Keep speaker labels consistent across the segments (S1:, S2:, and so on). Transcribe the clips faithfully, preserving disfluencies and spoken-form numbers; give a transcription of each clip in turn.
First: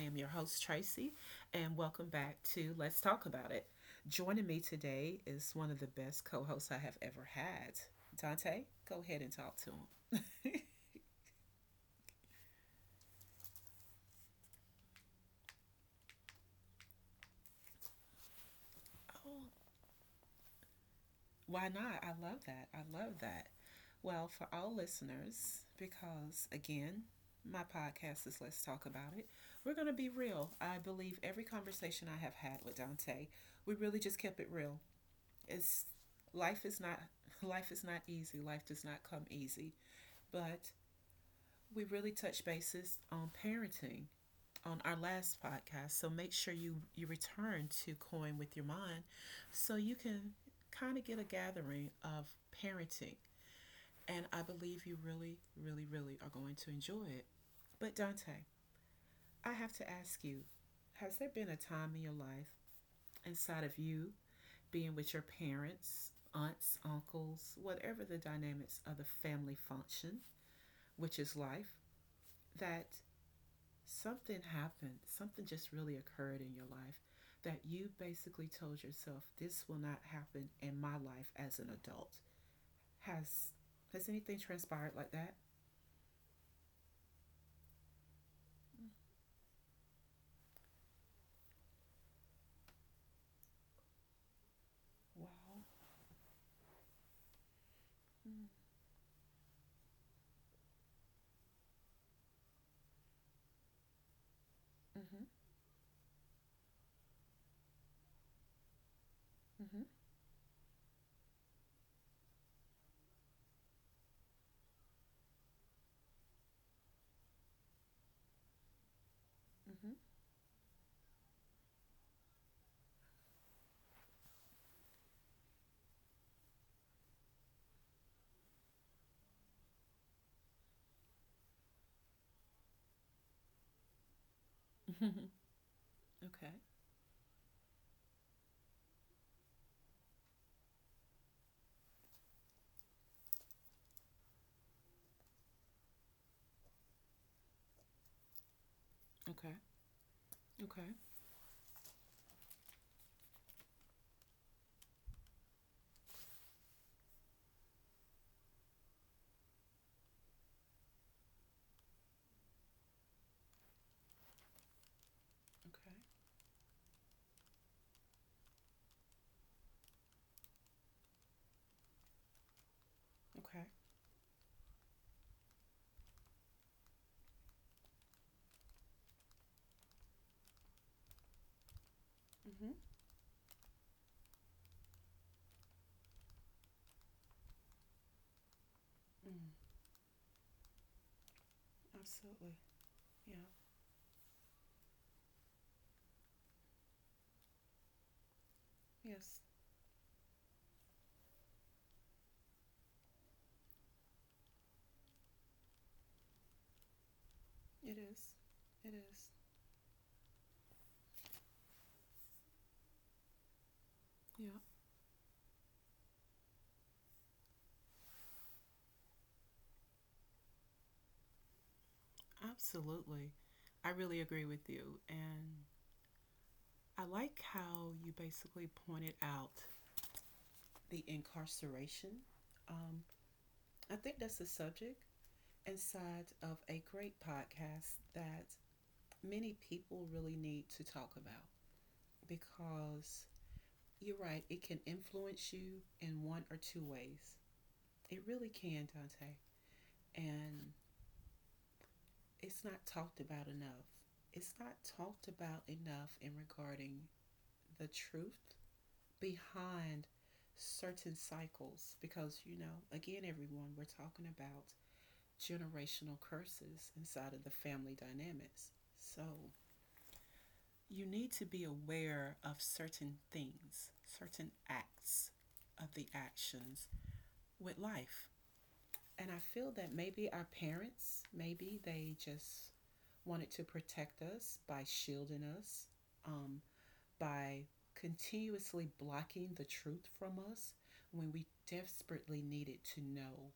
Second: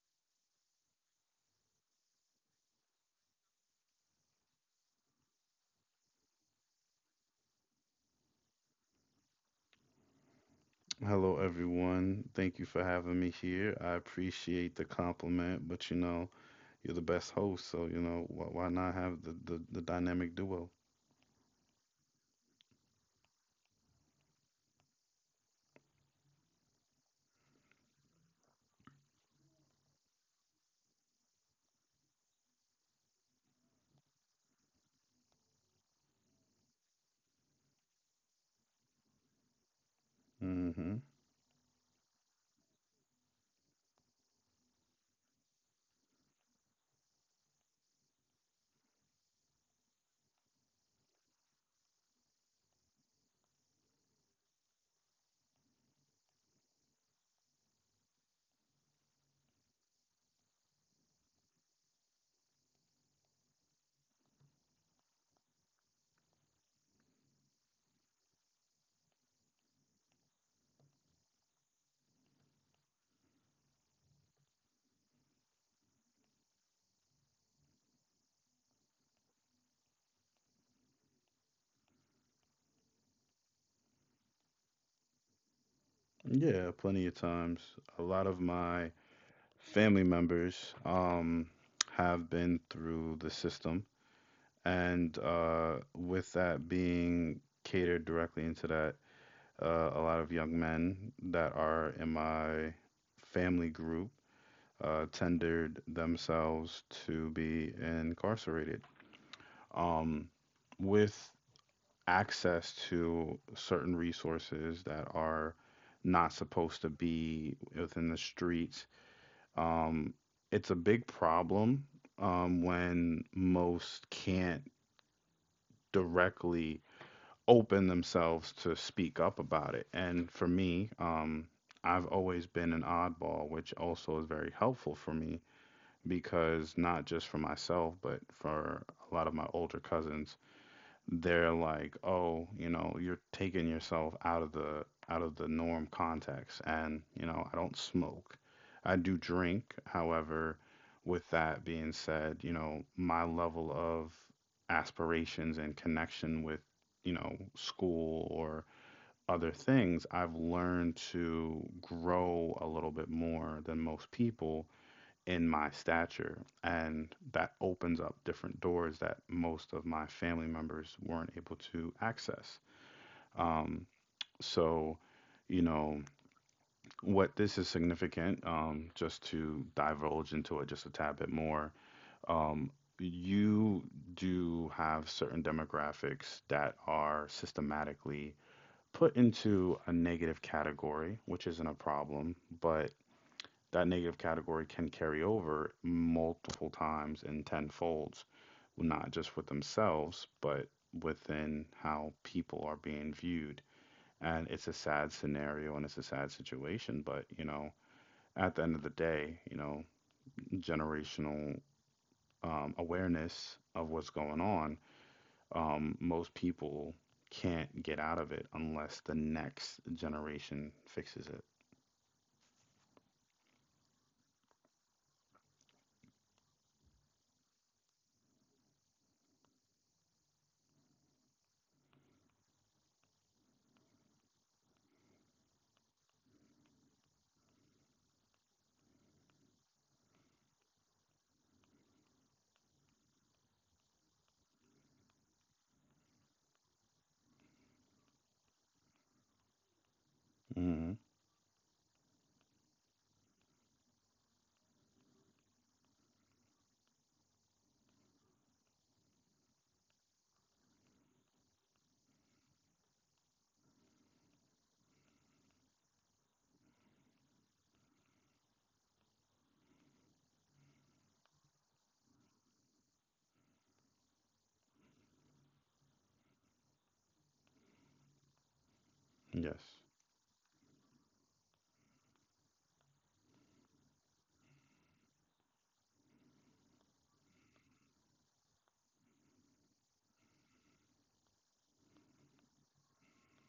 S1: am your host, Tracy, and welcome back to Let's Talk About It. Joining me today is one of the best co hosts I have ever had. Dante, go ahead and talk to him.
S2: Hello, everyone. Thank you for having me here. I appreciate the compliment, but you know, you're the best host, so you know, why, why not have the,
S1: Oh,
S2: the, the dynamic duo?
S1: why not? I love that. I love that. Well, for all listeners, because again, my podcast is Let's Talk About It. We're going to be real. I believe every conversation I have had with Dante, we really just kept it real. It's life is not life is not easy. Life does not come easy. But
S2: Hmm.
S1: we really touched bases on parenting on our last podcast. So make sure you you return to Coin with your mind so you can kind of get a gathering of parenting. And I believe you really really really are going to enjoy it. But Dante, I have to ask you, has there been a time in your life inside of you being with your parents, aunts, uncles, whatever the dynamics of the family function, which is life, that something happened, something just really occurred in your life that you basically told yourself this will not happen in my life as an adult. Has has anything transpired like that?
S2: Yeah, plenty of times. A lot of my family members um, have been through the system, and
S1: Wow.
S2: uh, with that being catered directly into that, uh, a lot of young men that are in my family group uh,
S1: Mm-hmm.
S2: tendered themselves to be incarcerated.
S1: Mm-hmm.
S2: Um, with access to certain resources that are not supposed to be within the streets,
S1: Mm-hmm.
S2: um, it's a big problem um, when most can't directly open themselves to speak up about it. And for me, um, I've always been an oddball, which also is very helpful for
S1: Mm-hmm.
S2: me,
S1: Okay.
S2: because not just for myself, but for a lot of my older cousins, they're like, "Oh, you know, you're taking yourself out of the out of the norm context." And, you know, I don't smoke. I do
S1: Okay.
S2: drink. However,
S1: Okay.
S2: with that being said, you know, my level of aspirations and connection with, you know, school or other things, I've learned to grow a little bit more than most people in my
S1: Okay.
S2: stature. And that opens up different doors that most of my family members weren't able to access.
S1: Okay.
S2: Um, so, you know, what this is significant, um, just to divulge into it just a tad bit more,
S1: Mm-hmm.
S2: um, you do have certain demographics that are systematically put
S1: Mm.
S2: into a negative category, which isn't a problem,
S1: Absolutely.
S2: but
S1: Yeah.
S2: that negative category can carry over multiple times and tenfolds, well, not
S1: Yes.
S2: just with themselves, but within how people are being viewed. And it's a sad scenario and it's a sad situation, but you know,
S1: It is.
S2: at the end of
S1: It
S2: the
S1: is.
S2: day, you know, generational um, awareness of what's going
S1: Yeah,
S2: on, um, most people can't get out of it unless the next generation fixes it.
S1: absolutely. I really agree with you. And I like how you basically pointed out the incarceration. Um, I think that's a subject inside of a great podcast that many people really need to talk about because you're right, it can influence you in one or two ways. It really can, Dante. And
S2: Hmm.
S1: it's not talked about enough. It's not talked about enough in regarding the truth behind certain cycles because you know again everyone we're talking about generational curses inside of the family dynamics, so you need to be aware of certain things, certain acts of the actions with life. And I
S2: Yes.
S1: feel that maybe our parents, maybe they just wanted to protect us by shielding us, um, by continuously blocking the truth from us when we desperately needed to know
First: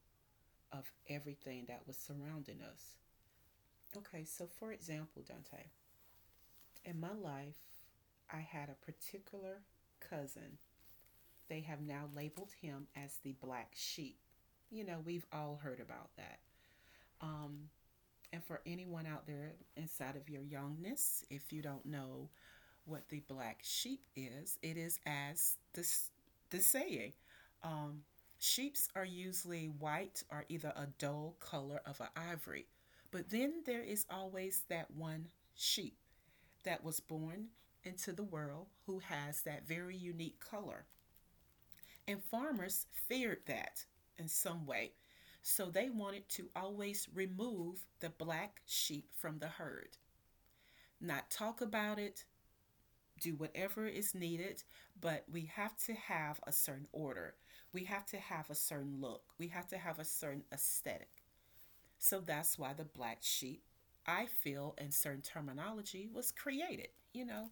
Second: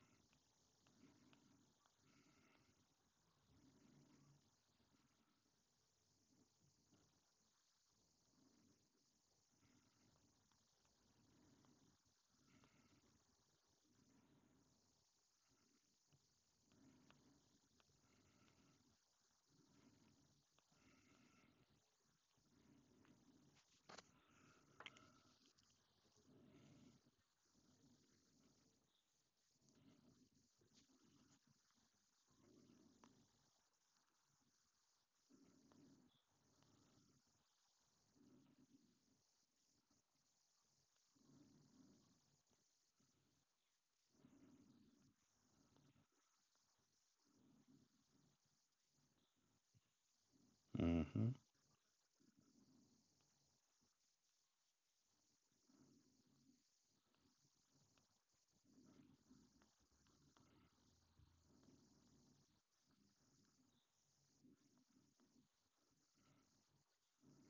S1: of everything that was surrounding us. Okay, so for example, Dante, in my life, I had a particular cousin. They have now labeled him as the black sheep. You know, we've all heard about that. Um, And for anyone out there inside of your youngness, if you don't know what the black sheep is, it is as this the saying. Um, Sheeps are usually white or either a dull color of an ivory, but then there is always that one sheep that was born into the world who has that very unique color. And farmers feared that in some way. So they wanted to always remove the black sheep from the herd, not
S2: Hmm.
S1: talk about it, do whatever is needed, but we have to have a certain order. We have to have a certain look. We have to have a certain aesthetic. So that's why the black sheep, I feel, in certain terminology, was created. You know,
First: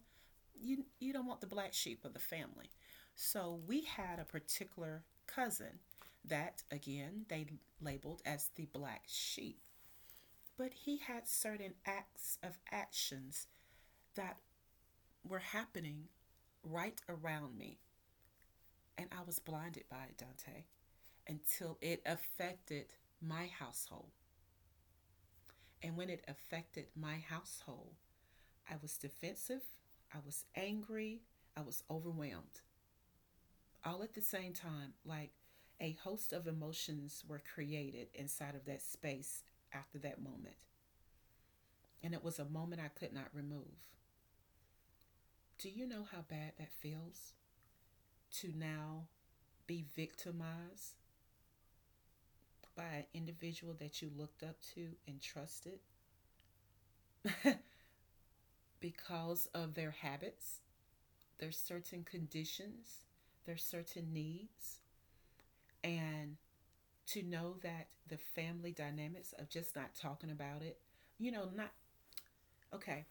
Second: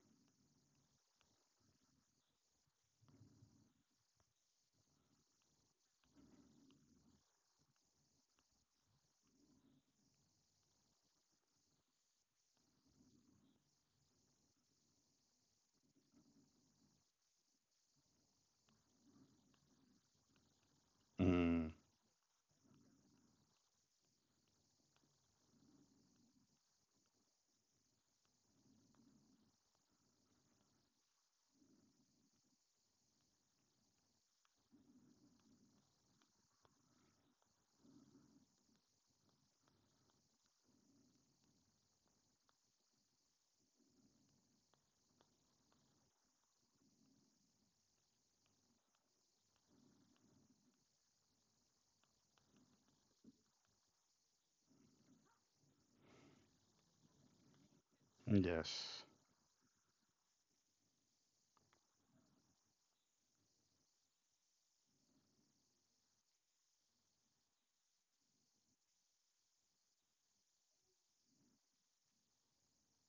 S1: you you don't want the black sheep of the family. So we had a particular cousin that again they labeled as the black sheep, but he had certain acts of actions that were happening right around me and I was blinded by it, Dante,
S2: Mm.
S1: until it affected my household. And when it affected my household, I was defensive, I was angry, I was overwhelmed, all at the same time, like a host of emotions were created inside of that space after that moment. And it was a moment I could not remove. Do you know how bad that feels to now be victimized by an individual that you looked up to and trusted
S2: Yes.
S1: because of their habits, their certain conditions, their certain needs, and to know that the family dynamics of just not talking about it, you know, not. Okay.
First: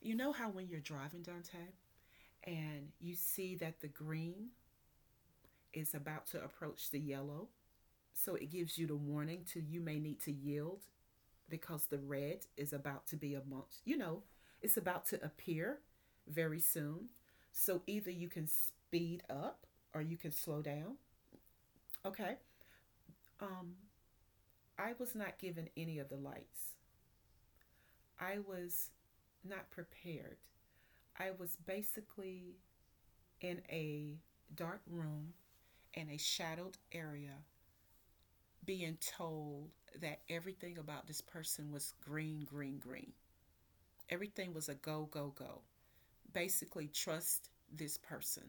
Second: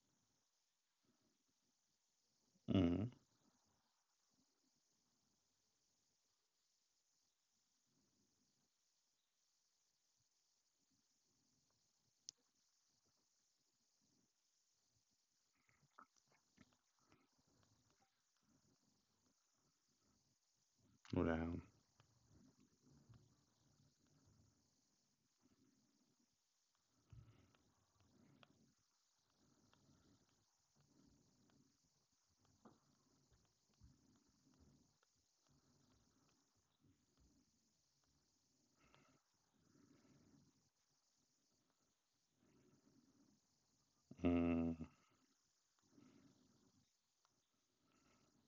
S1: You know how when you're driving, Dante, and
S2: Mm,
S1: you see that the green is about to approach the yellow? So it gives you the warning to you may need to yield because the red is about to be amongst, you know, it's about to appear very soon. So either you can speed up or you can slow down.
S2: yeah.
S1: Okay. Um, I was not given any of the lights. I was not prepared. I was basically in a dark room in a shadowed area being told that everything about this person was green, green, green. Everything was
S2: Mm,
S1: a go, go, go. Basically, trust this person.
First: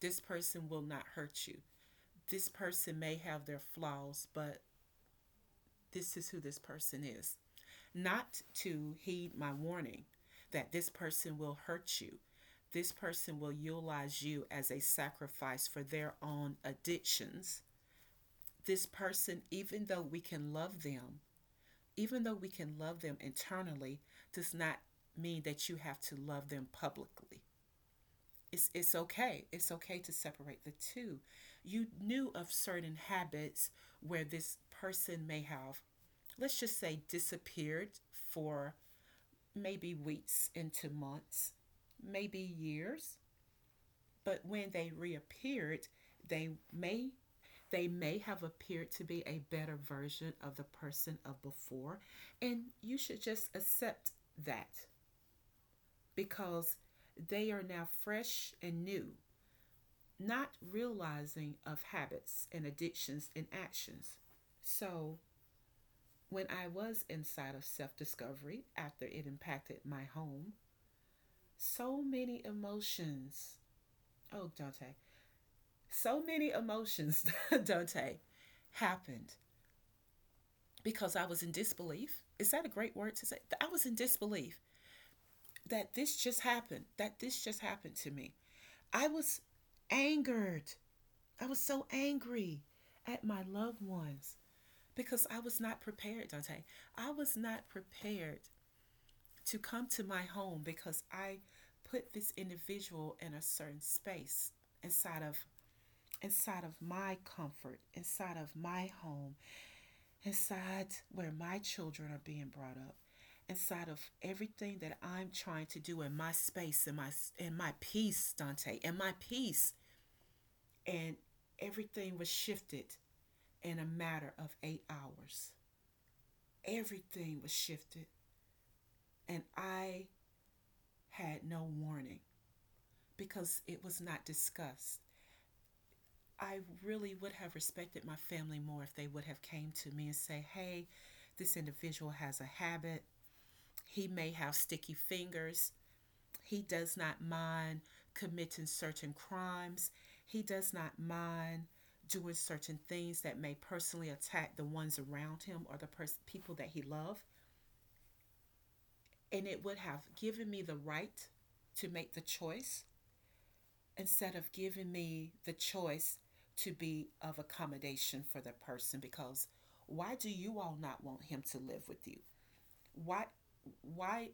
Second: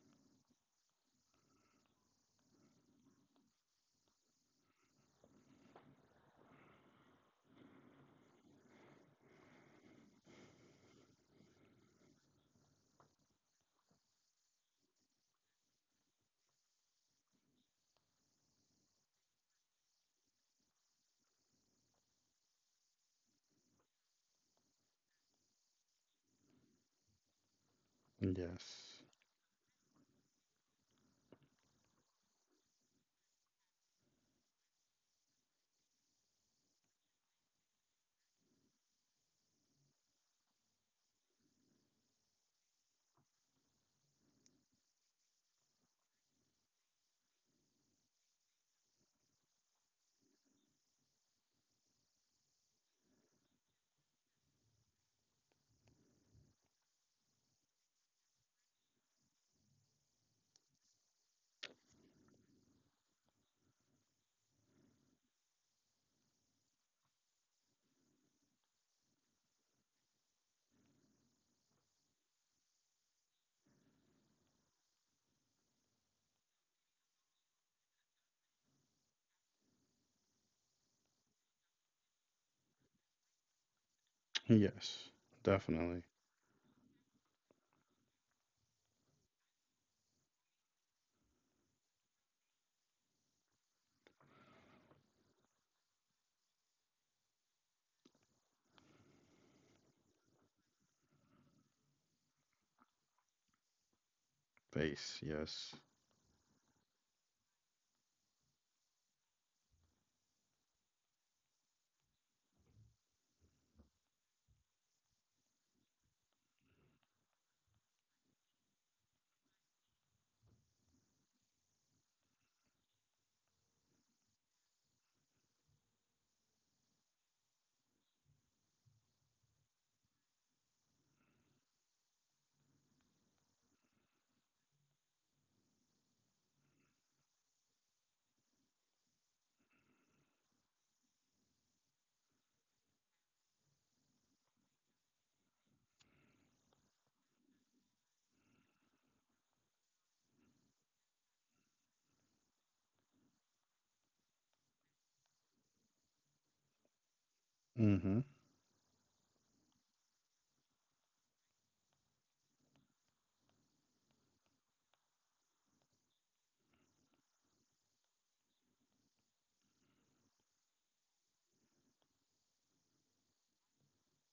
S1: This person will not hurt you. This person may have their flaws, but this is who this person is. Not to heed my warning that this person will hurt you. This person will utilize you as a sacrifice for their own addictions. This person, even though we can love them, even though we can love them internally, does not mean that you have to love them publicly. It's, it's
S2: yes.
S1: okay. It's okay to separate the two. You knew of certain habits where this person may have, let's just say, disappeared for maybe weeks into months, maybe years, but when they reappeared, they may they may have appeared to be a better version of the person of before, and you should just accept that because they are now fresh and new, not realizing of habits and addictions and actions. So, when I was inside of self discovery after it impacted my home, so many emotions. Oh, Dante, so many emotions, Dante, happened because I was in disbelief. Is that a great word to say? I was in disbelief
S2: Yes.
S1: that
S2: Definitely.
S1: this just happened, that this just happened to me. I was angered. I was so angry at my loved ones because I was not prepared, Dante. I was not prepared to come to my home because I put this individual in a certain space
S2: Face.
S1: inside of
S2: Yes.
S1: inside of my comfort, inside of my home, inside where my children are being brought up, inside of everything that I'm trying to do in my space, in my in my peace, Dante, in my peace, and everything was shifted in a matter of eight hours. Everything was shifted, and I had no warning because it was not discussed. I really would have respected my family more if they would have came to me and say, "Hey, this individual has a habit. He may have sticky fingers. He does not mind committing certain crimes. He does not mind doing certain things that may personally attack the ones around him or the pers- people that he loves."
S2: Mm-hmm.
S1: And it would have given me the right to make the choice instead of giving me the choice to be of accommodation for the person. Because why do you all not want him to live with you? Why why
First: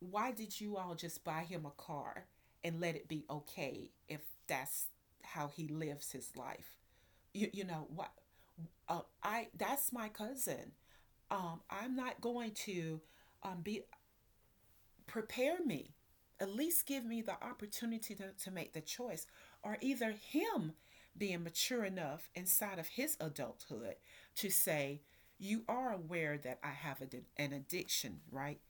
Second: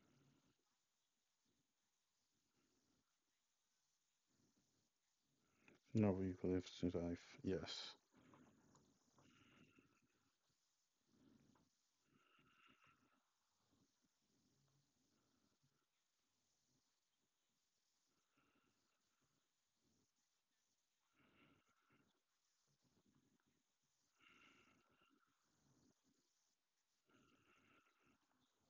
S1: why did you all just buy him a car and let it be okay if that's how he lives
S2: No
S1: his
S2: evil lives
S1: life?
S2: to life.
S1: You, you know
S2: Yes.
S1: what? Uh, I That's my cousin. Um, I'm not going to, um, be. Prepare me. At least give me the opportunity to, to make the choice. Or either him being mature enough inside of his adulthood to say, you are aware that I have a, an addiction, right?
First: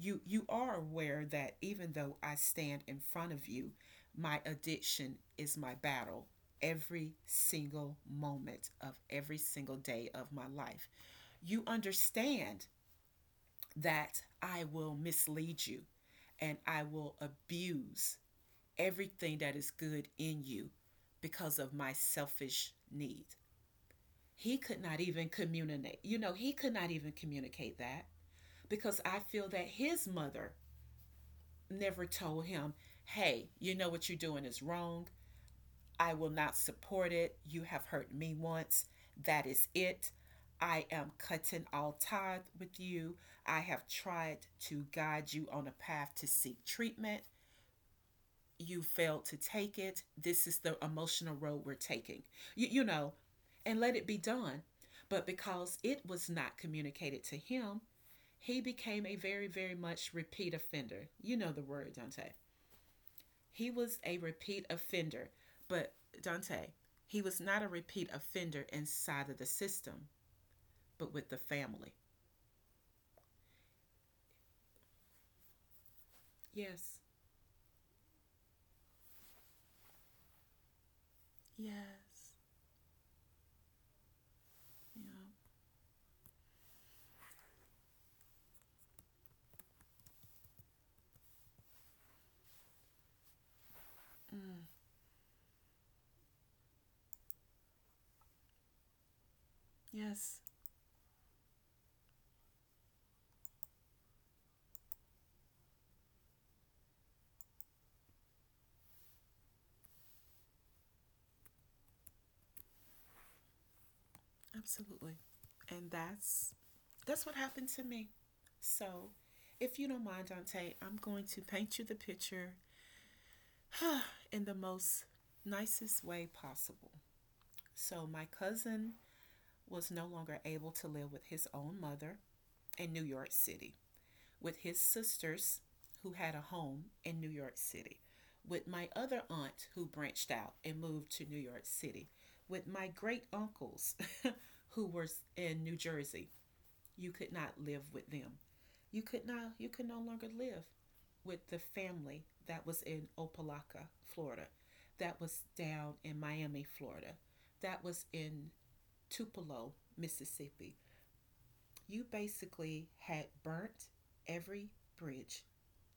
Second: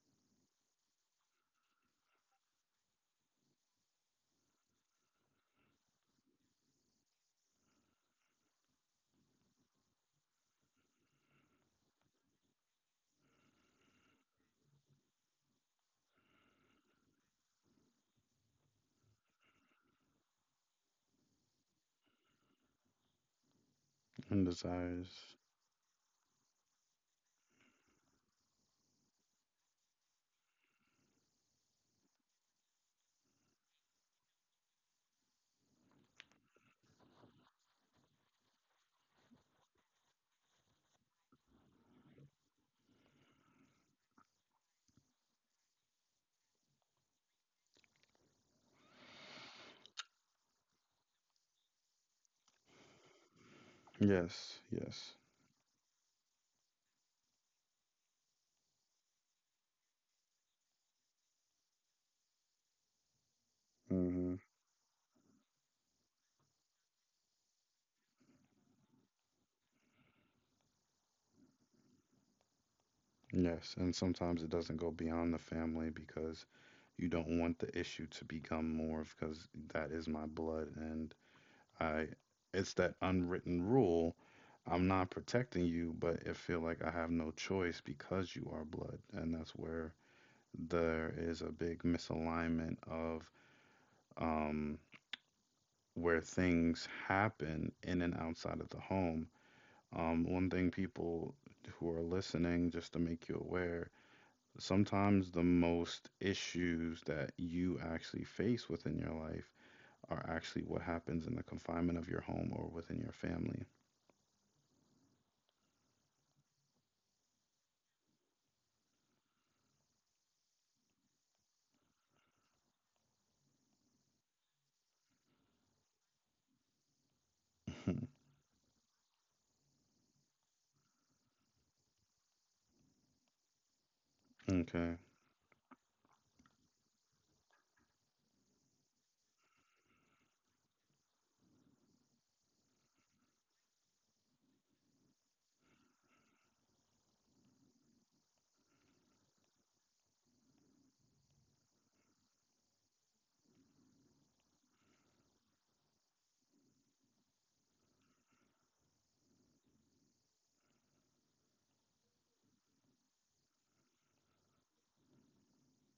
S1: You, you are aware that even though I stand in front of you, my addiction is my battle every single moment of every single day of my life. You understand that I will mislead you and I will abuse everything that is good in you because of my selfish need.
S2: And
S1: He could not even
S2: desires.
S1: communicate. You know, he could not even communicate that because I feel that his mother never told him, hey, you know what you're doing is wrong. I will not support it. You have hurt me once. That is it. I am cutting all ties with you. I have tried to guide you on a path to seek treatment. You failed to take it. This is the emotional road we're taking. You, you know, and let it be done.
S2: Yes. Yes.
S1: But because it was not communicated to him, he became a very, very much repeat offender. You know the word, Dante. He was a
S2: Mm-hmm.
S1: repeat offender, but Dante, he was not a repeat offender inside of the system, but with the family.
S2: Yes. And sometimes it doesn't go beyond the family, because
S1: Yes.
S2: you don't want the issue to become more because that is my blood, and I.
S1: Yes.
S2: It's that unwritten rule. I'm not
S1: Yeah.
S2: protecting you, but it feel like I have no choice because you are blood, and that's where there is a big misalignment of,
S1: Mm.
S2: um, where things happen in and outside of the home. Um,
S1: Yes.
S2: one thing, people who are listening, just to make you aware, sometimes the most issues that you actually face within your life are actually what happens in the confinement of your home or within your family.
S1: Absolutely. And that's that's what happened to me. So, if you don't mind, Dante, I'm going to paint you the picture in the most nicest way possible. So, my cousin was no longer able to live with his own mother in New York City, with his
S2: Okay.
S1: sisters who had a home in New York City, with my other aunt who branched out and moved to New York City, with my great uncles who were in New Jersey. You could not live with them. You could not you could no longer live with the family that was in Opelika, Florida, that was down in Miami, Florida, that was in Tupelo, Mississippi. You basically had burnt every bridge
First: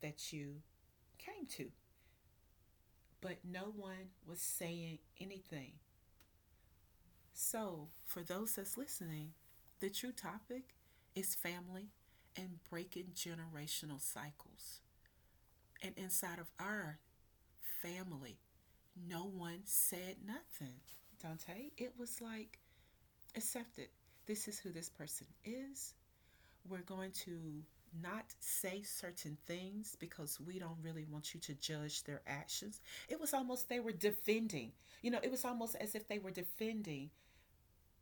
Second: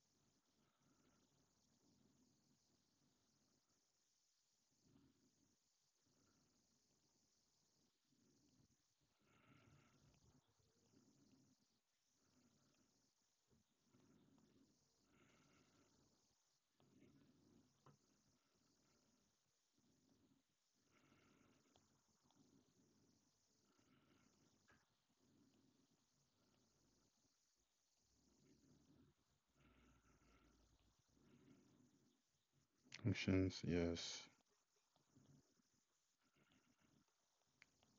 S1: that you came to, but no one was saying anything. So, for those that's listening, the true topic is family and breaking generational cycles. And inside of our family, no one said nothing. Dante, it was like accepted. This is who this person is. We're going to not say certain things because we don't really want you to judge their actions. It was
S2: Actions,
S1: almost they were
S2: yes.
S1: defending. You know, it was almost as if they were defending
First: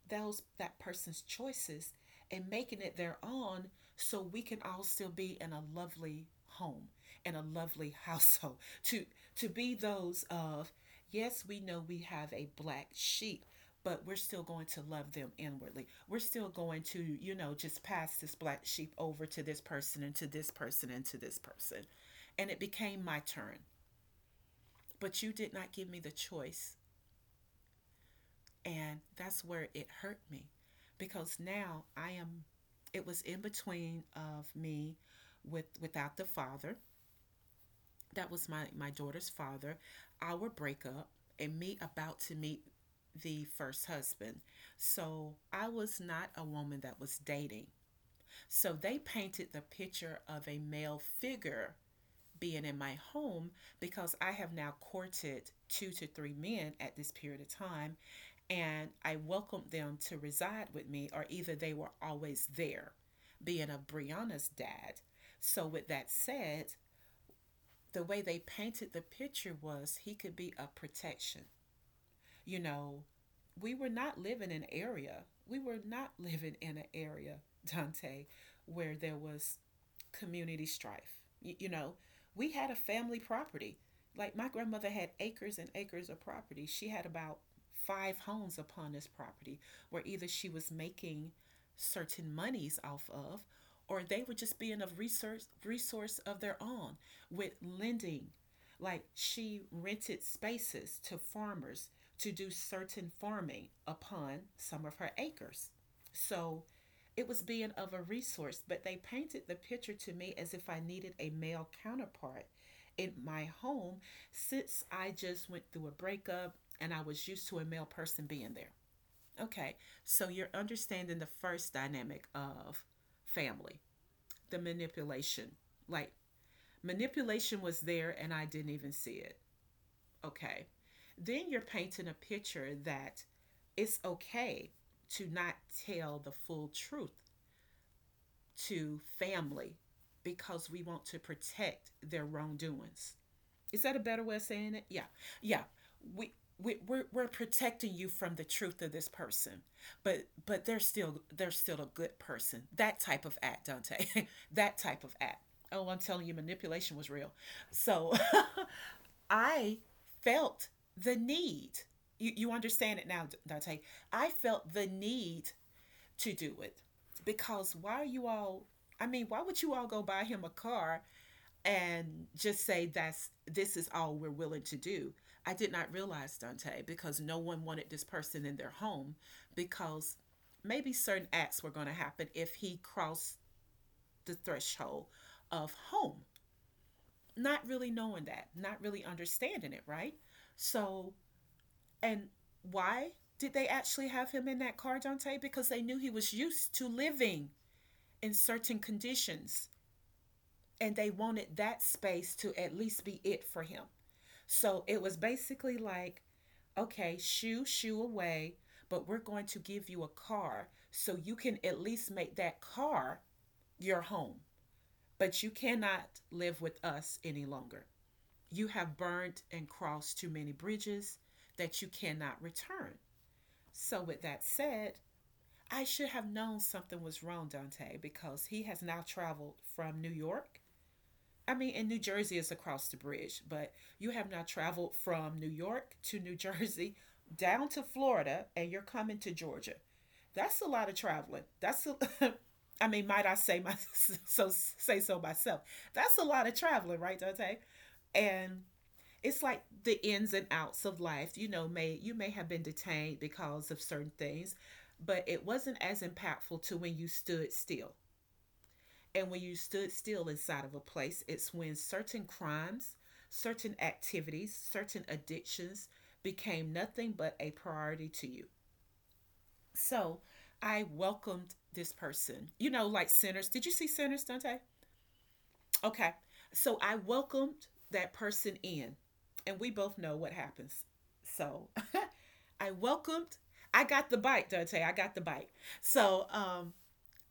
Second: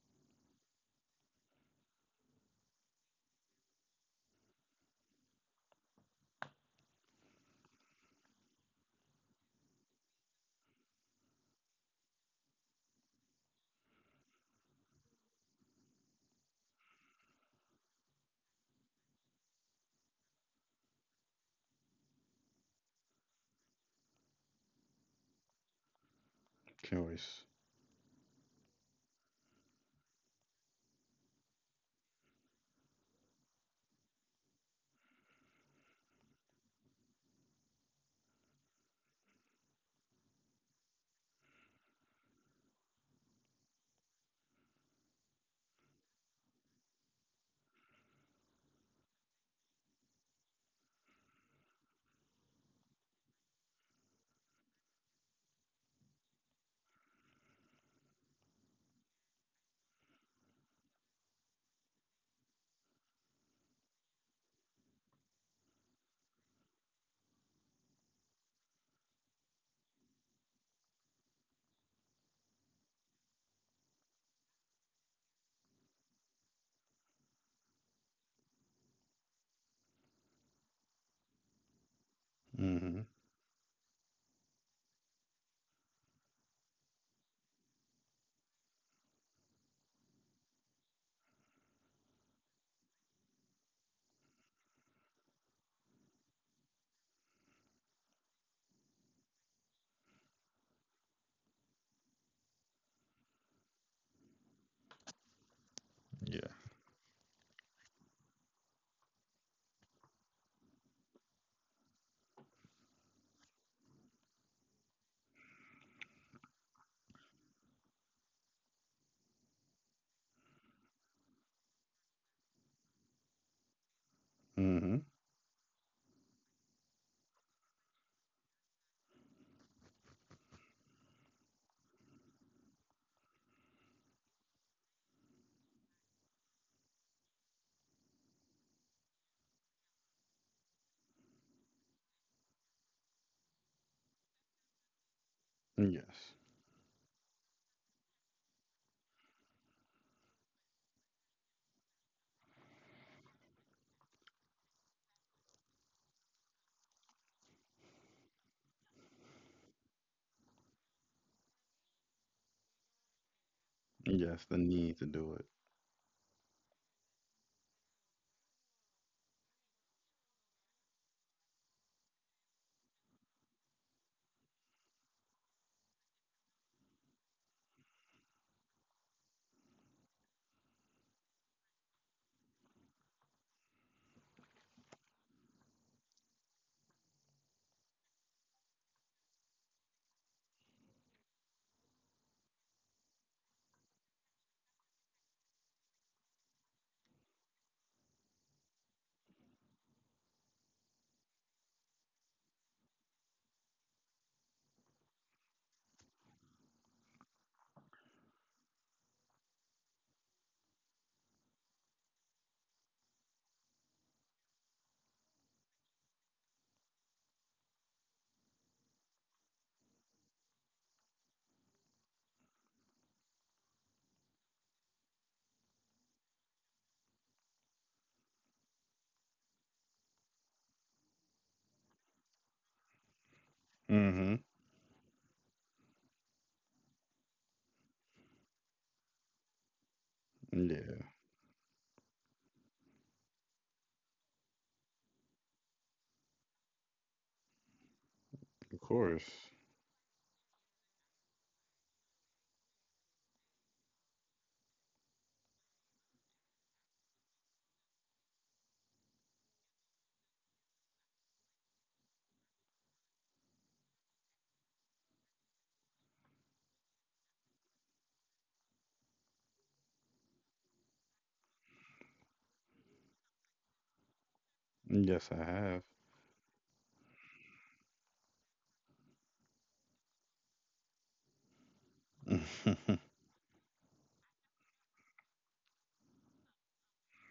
S1: those that person's choices and making it their own, so we can all still be in a lovely home and a lovely household, to to be those of, yes, we know we have a black sheep, but we're still going to love them inwardly. We're still going to, you know just pass this black sheep over to this person and to this person and to this person. And it became my turn, but you did not give me the choice,
S2: Choice.
S1: and that's where it hurt me, because now I am — it was in between of me with without the father. That was my my daughter's father, our breakup, and me about to meet the first husband. So I was not a woman that was dating. So they painted the picture of a male figure being in my home because I have now courted two to three men at this period of time, and I welcomed them to reside with me, or either they were always there, being a Brianna's dad. So, with that said, the way they painted the picture was he could be a protection. you know, we were not living in an area. We were not living in an area, Dante, where there was community strife. Y- you know, we had a
S2: Mm-hmm.
S1: family property. Like, my grandmother had acres and acres of property. She had about five homes upon this property, where either she was making certain monies off of, or they were just being of resource resource of their own with lending. Like, she rented spaces to farmers to do certain farming upon some of her acres.
S2: Yeah.
S1: So it was being of a resource, but they painted the picture to me as if I needed a male counterpart in my home, since I just went through a breakup and I was used to a male person being there. Okay, so you're understanding the first dynamic of family, the
S2: Mm-hmm.
S1: manipulation. Like, manipulation was there and I didn't even see it. Okay. Then you're painting a picture that it's okay to not tell the full truth to family, because we want to protect their wrongdoings. Is that a better way of saying it? Yeah. Yeah. We
S2: Yes.
S1: we, we're, we're protecting you from the truth of this person, but but they're still they're still a good person. That type of act, Dante. That type of act. Oh, I'm telling you, manipulation was real. So I felt the need. You, you understand it now, Dante. I
S2: Yes, the
S1: felt the
S2: need to do it.
S1: need to do it. Because why are you all — I mean, why would you all go buy him a car and just say that's this is all we're willing to do? I did not realize, Dante, because no one wanted this person in their home, because maybe certain acts were going to happen if he crossed the threshold of home. Not really knowing that, not really understanding it, right? So, and why did they actually have him in that car, Dante? Because they knew he was used to living in certain conditions, and they wanted that space to at least be it for him. So it was basically like, okay, shoo, shoo away, but we're going to give you a car so you can at least make that car your home. But you cannot live with us any longer. You have burned and crossed too many bridges that you cannot return. So, with that said, I should have known something was wrong, Dante, because he has now traveled from New York. I mean, in New Jersey is across the bridge, but you have
S2: Mm-hmm.
S1: now traveled from New York to New Jersey, down to Florida, and you're coming to Georgia. That's a lot of
S2: Yeah,
S1: traveling. That's a, I mean, might I say my so say so myself? That's a lot of traveling, right, Dante? And
S2: of course.
S1: it's like the ins and outs of life. you know may you may have been detained because of certain things, but it wasn't as impactful to when you stood still. And when you stood still inside of a place, it's when certain crimes, certain activities, certain addictions became nothing but a priority to you. So I welcomed this person, you know like Sinners. Did you see Sinners, Dante?
S2: Yes, I
S1: Okay, so I welcomed that person in, and we both know what happens. So I
S2: have.
S1: welcomed, I got the bite, Dante. I got the bite. So um,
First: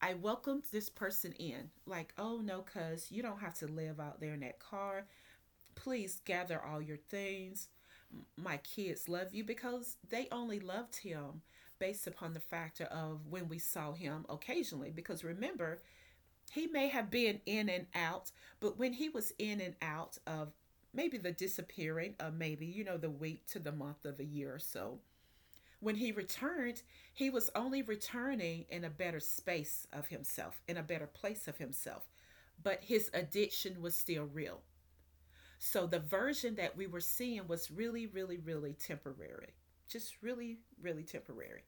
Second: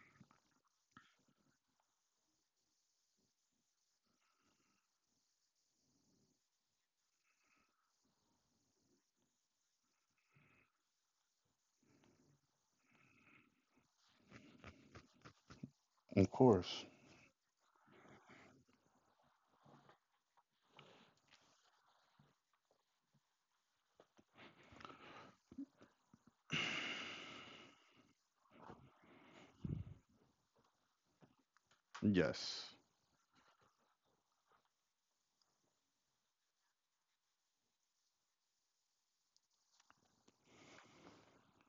S1: I welcomed this person in. Like, oh no, cuz you don't have to live out there in that car. Please gather all your things. My kids love you, because they only loved him based upon the factor of when we saw him occasionally. Because remember,
S2: Of
S1: he
S2: course.
S1: may have been in and out, but when he was in and out of, maybe the disappearing of, maybe, you know, the week to the month of the year or so, when he returned, he was only returning in a better space of himself, in a better place of himself,
S2: Yes.
S1: but his addiction was still real. So the version that we were seeing was really, really, really temporary. Just really, really temporary.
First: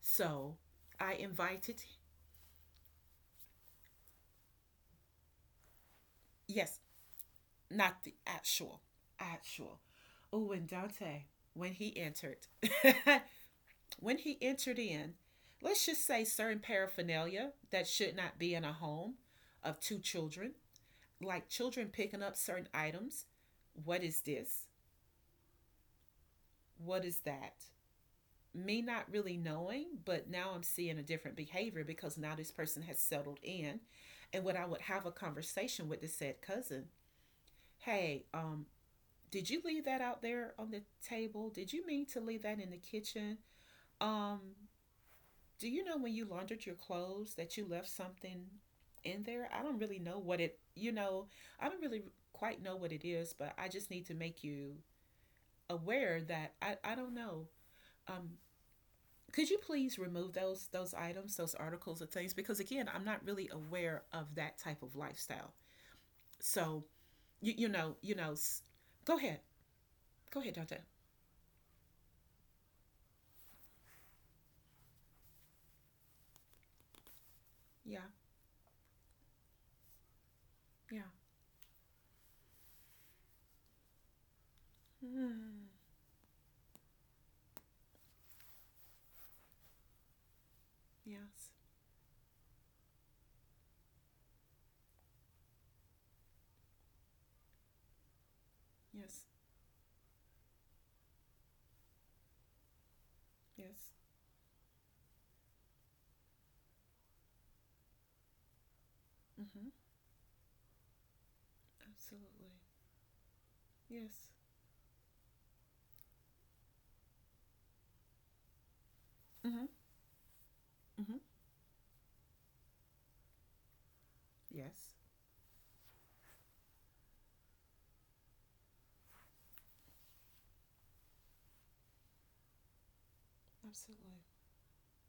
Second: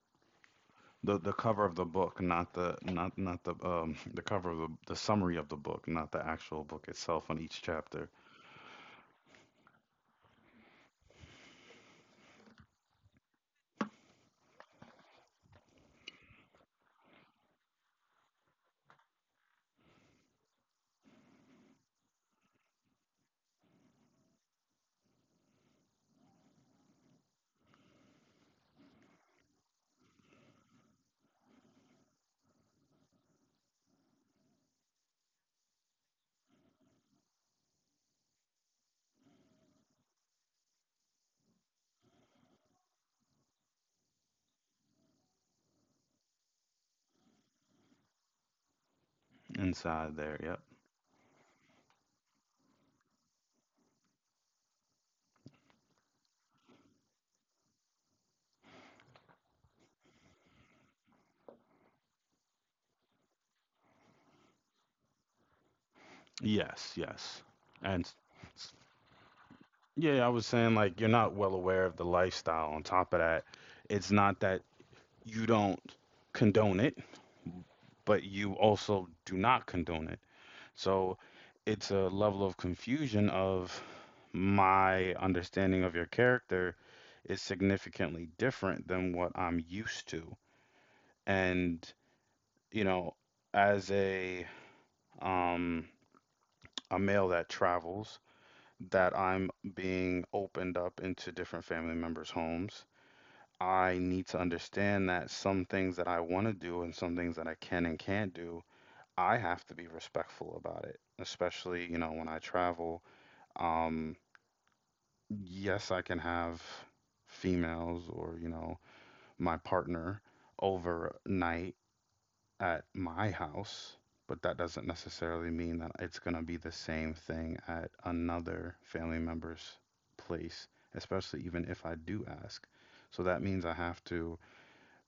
S1: So I
S2: The the cover of
S1: invited,
S2: the book, not the not not the um the cover of the the summary of the book, not the actual
S1: yes,
S2: book itself on each
S1: not
S2: chapter
S1: the actual, actual. Oh, and Dante, when he entered, when he entered in, let's just say certain paraphernalia that should not be in a home of two children, like children picking up certain items. What is this? What is that? Me not really knowing, but now I'm seeing a different behavior, because now this person has settled in. And when I would have a conversation with the said cousin: Hey, um, did you leave that out there on the table? Did you mean to leave that in the kitchen? Um, Do you know, when you laundered your clothes, that you left something in there? I don't really
S2: inside
S1: know
S2: there.
S1: what it —
S2: Yep.
S1: you know, I don't really quite know what it is, but I just need to make you aware that I, I don't know. Um, could you please remove those those items, those articles or things? Because again, I'm not really aware of that type of lifestyle. So
S2: Yes, yes.
S1: you you know
S2: And s-
S1: you know,
S2: s-
S1: go ahead.
S2: yeah, I
S1: Go
S2: was
S1: ahead,
S2: saying,
S1: Dante.
S2: like, you're not well aware of the lifestyle. On top of that, it's not that you don't condone it,
S1: Yeah,
S2: but you also do not condone it.
S1: yeah,
S2: So it's a level of confusion of my
S1: mm,
S2: understanding of your character is significantly different than what I'm used to.
S1: yes,
S2: And, you know, as a um a male that travels, that
S1: yes,
S2: I'm being opened up into different family members' homes,
S1: yes.
S2: I need to understand that some things that I want to do and some things that I can and can't do, I have
S1: Mm-hmm.
S2: to be respectful about it, especially, you know, when I
S1: Absolutely,
S2: travel. Um,
S1: yes.
S2: yes, I can have females or, you know, my
S1: Mm-hmm. Mm-hmm.
S2: partner overnight at my house, but that doesn't
S1: Yes.
S2: necessarily mean that it's going to be the same thing at another family member's place, especially even if I do ask. So that means I have
S1: Absolutely.
S2: to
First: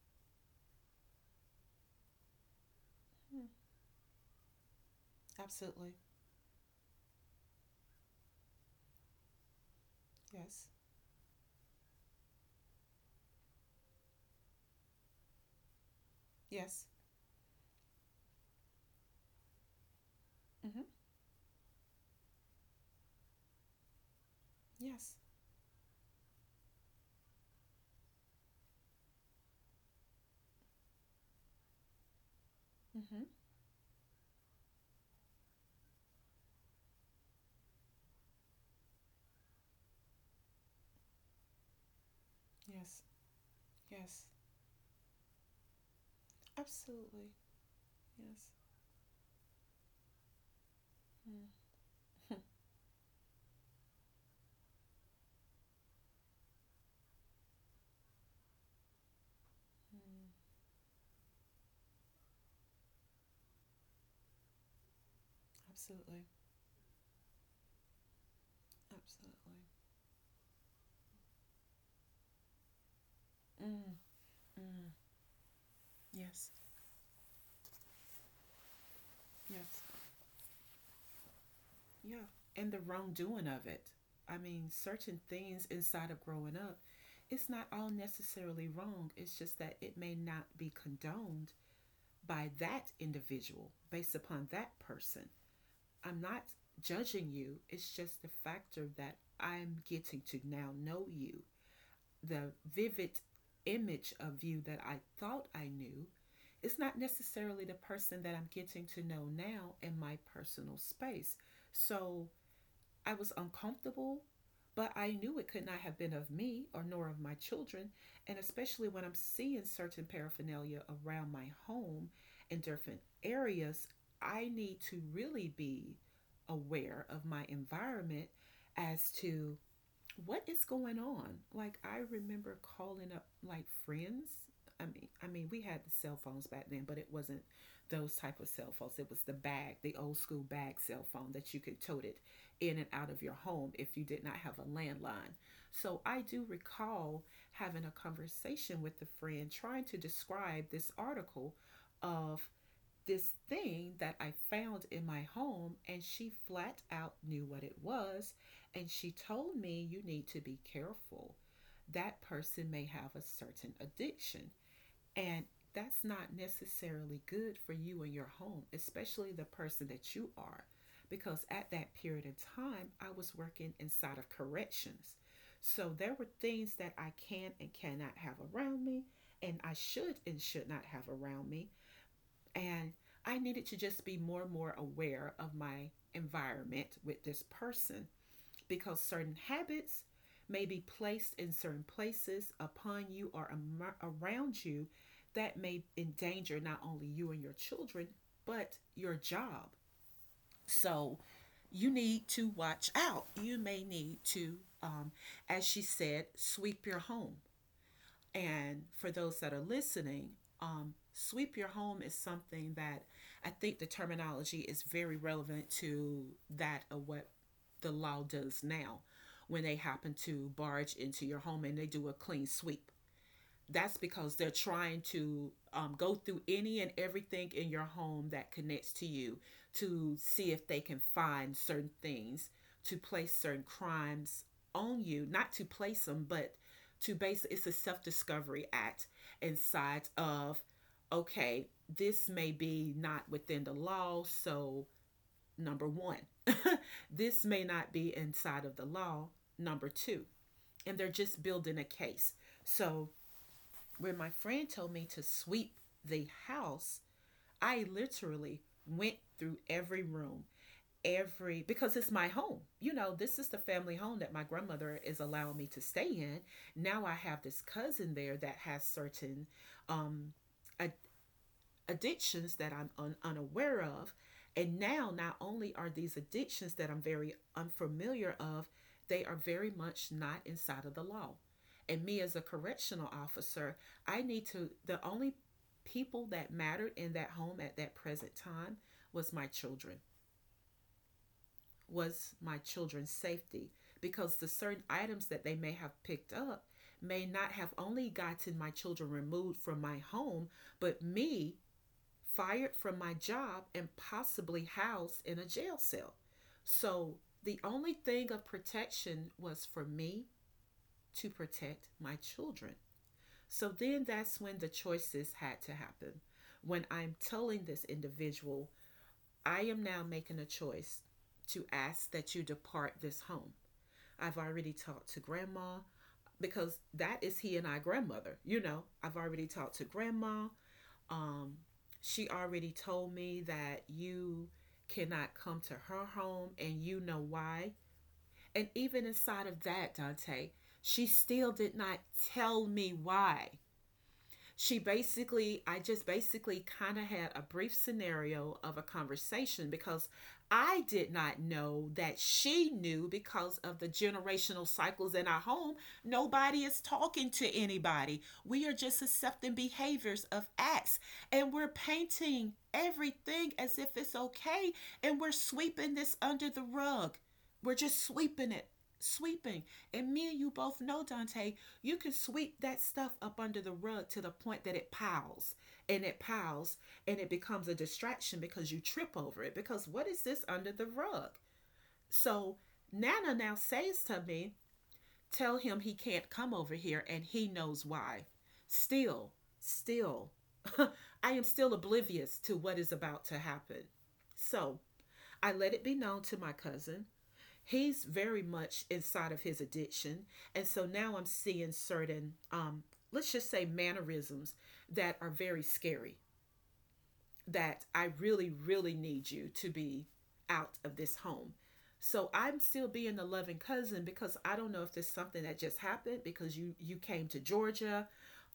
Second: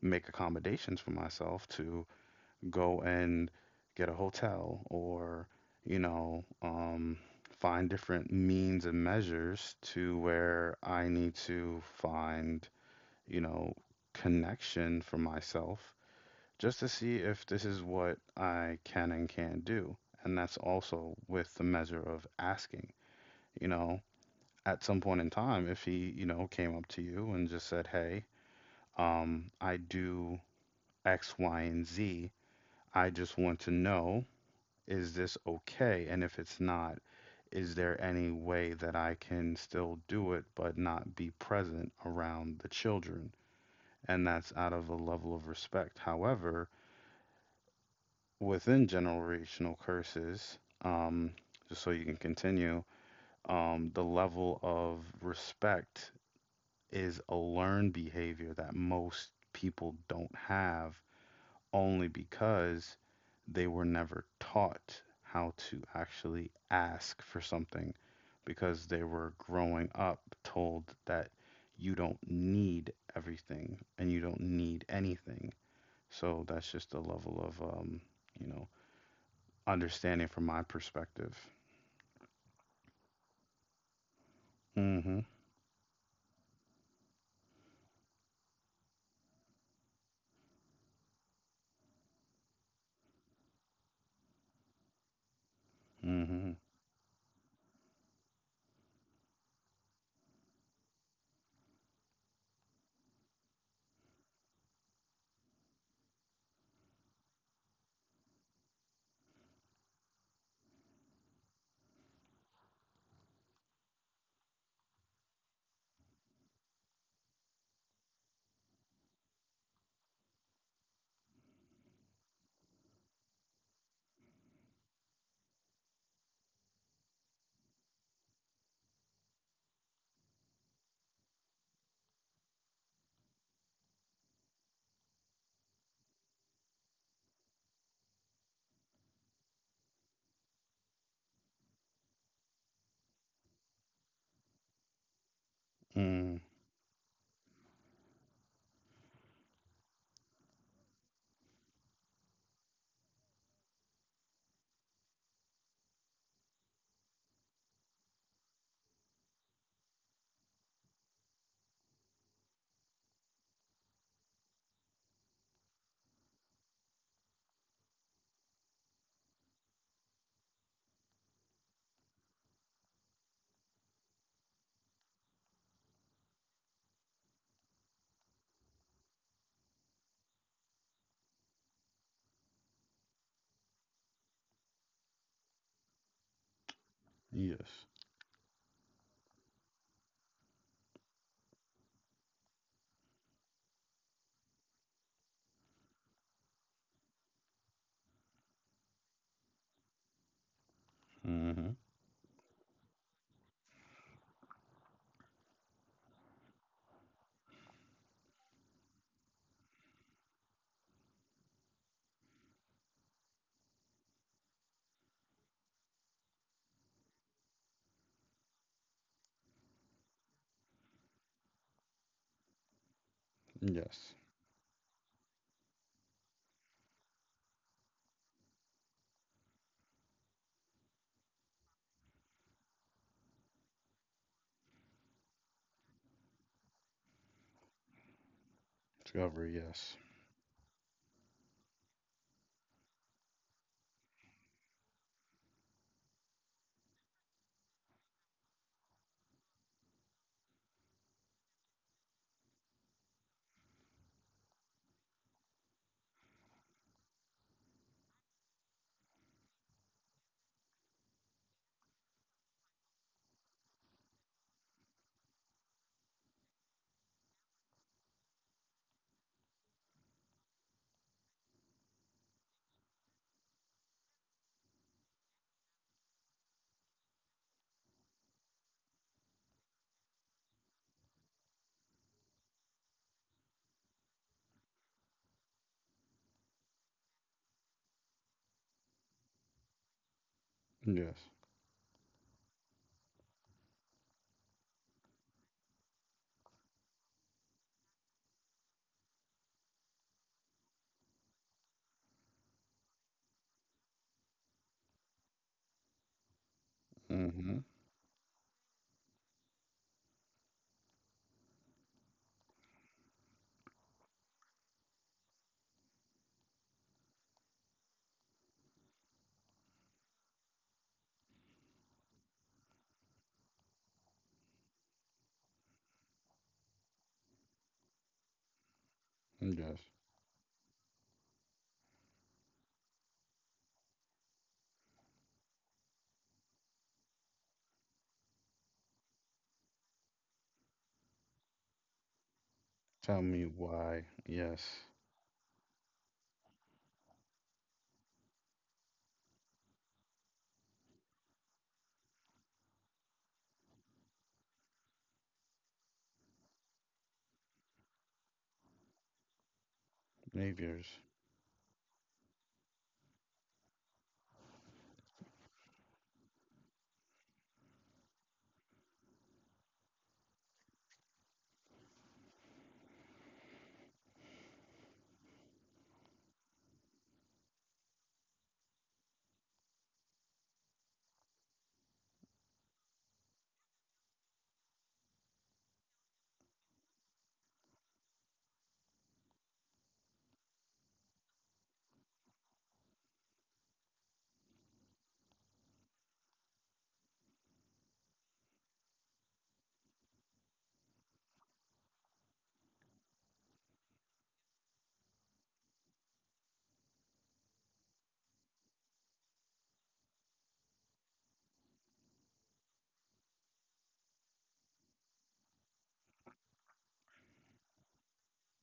S2: make accommodations for myself to go
S1: Mm.
S2: and get a hotel, or,
S1: Absolutely.
S2: you know, um, find different means and measures to
S1: Yes.
S2: where I need to find, you know, connection for myself, just
S1: Yes.
S2: to see if this is what I can and can't do. And that's
S1: Mm-hmm.
S2: also with the measure of asking, you know, at some
S1: Yes.
S2: point in time, if he, you know, came up to you and just said, "Hey, um, I do X, Y, and Z. I
S1: Mm-hmm.
S2: just want to know, is this okay? And if it's not, is there any way that I can still do it but not be present around the
S1: Yes.
S2: children?" And
S1: Yes.
S2: that's out of a level of respect. However,
S1: Absolutely. Yes.
S2: within generational curses, um,
S1: Mm.
S2: just so you can continue, um, the level of respect is a learned behavior that most people
S1: Mm.
S2: don't have, only because they were never taught how to
S1: Absolutely.
S2: actually ask for something, because they were
S1: Absolutely.
S2: growing up told that you don't need everything
S1: Mm.
S2: and you don't need
S1: Mm.
S2: anything. So
S1: Yes.
S2: that's just a level of, um, you know,
S1: Yes.
S2: understanding from my perspective.
S1: Yeah. And the wrongdoing of it. I mean,
S2: Mm-hmm.
S1: certain things inside of growing up, it's not all necessarily wrong. It's just that it may not be condoned by that individual based upon that person. I'm not
S2: Mm-hmm.
S1: judging you. It's just the factor that I'm getting to now know you. The vivid image of you that I thought I knew is not necessarily the person that I'm getting to know now in my personal space. So I was uncomfortable, but I knew it could not have been of me or nor of my children, and especially when I'm seeing certain paraphernalia around my home in different areas, I need to really be aware of my environment as to what is going on. Like, I remember calling up like friends. I mean, I mean, we had the cell phones back then, but it wasn't those type of cell phones. It was the bag, the old school bag cell phone that you could tote it in and out of your home if you did not have a landline. So I
S2: Mm.
S1: do recall having a conversation with a friend, trying to describe this article, of this thing that I found in my home, and she flat out knew what it was. And she told me, "You need to be careful. That person may have a certain addiction. And that's not necessarily good for you and your home, especially the person that you are." Because at that period of time, I was working inside of corrections. So there were things that I can and cannot have around me, and I should and should not have around me, and I needed to just be more and more aware of my environment with this
S2: Yes.
S1: person, because certain habits may be placed in certain places upon you or am- around you, that may endanger not only you and your children, but your job. So
S2: Mm-hmm.
S1: you need to watch out. You may need to, um, as she said, sweep your home. And for those that are listening, um, sweep your home is something that I think the terminology is very relevant to that of what the law does now when they happen to barge into your home and they do a clean sweep. That's
S2: Yes.
S1: because they're trying to um, go through any and everything in your home that connects to you, to see if they can find certain things to place certain crimes on you. Not to place them, but to base, it's a self-discovery act
S2: Discovery. Yes.
S1: inside of. Okay, this may be not within the law, so number one, this may not be inside of the law, number two, and they're just building a case. So where my friend told me to sweep the house, I literally went through every room, every, because it's my home. You know, this is the family home that my grandmother is allowing me to stay in. Now I have this cousin there that has certain um ad- addictions that I'm un- unaware of. And now, not only are these addictions that I'm very unfamiliar of, they are very much not inside of the law. And me as a correctional officer, I need to, the only people that mattered in that home at that present time was my children,
S2: Yes.
S1: was my children's safety, because the certain items that they may have picked up may not have only gotten my children removed from my home, but me fired from my job, and possibly housed in a jail cell. So
S2: Mm-hmm.
S1: the only thing of protection was for me to protect my children. So then that's when the choices had to happen. When I'm telling this individual, I am now making a choice to ask that you depart this home. I've already talked to grandma, because that is he and I grandmother, you know. I've already
S2: Yes.
S1: talked to grandma. Um, she already told me that you cannot come to her home, and you know why. And even inside of that, Dante, she still did not tell me
S2: Tell me
S1: why.
S2: why. Yes.
S1: She basically, i just basically kind of had a brief scenario of a conversation, because i did not know that she knew. Because of the generational cycles in our home, nobody is talking to anybody. We are just accepting behaviors of
S2: Behaviors.
S1: acts and we're painting everything as if it's okay, and we're sweeping this under the rug. We're just sweeping it, sweeping. And me and you both know, dante, you can sweep that stuff up under the rug to the point that it piles and it piles, and it becomes a distraction because you trip over it. Because what is this under the rug? So Nana now says to me, tell him he can't come over here and he knows why. Still, still, I am still oblivious to what is about to happen. So I let it be known to my cousin, he's very much inside of his addiction. And so now I'm seeing certain, um, let's just say, mannerisms that are very scary, that I really, really need you to be out of this home. So I'm still being the loving cousin, because I don't know if there's something that just happened because you you came to Georgia,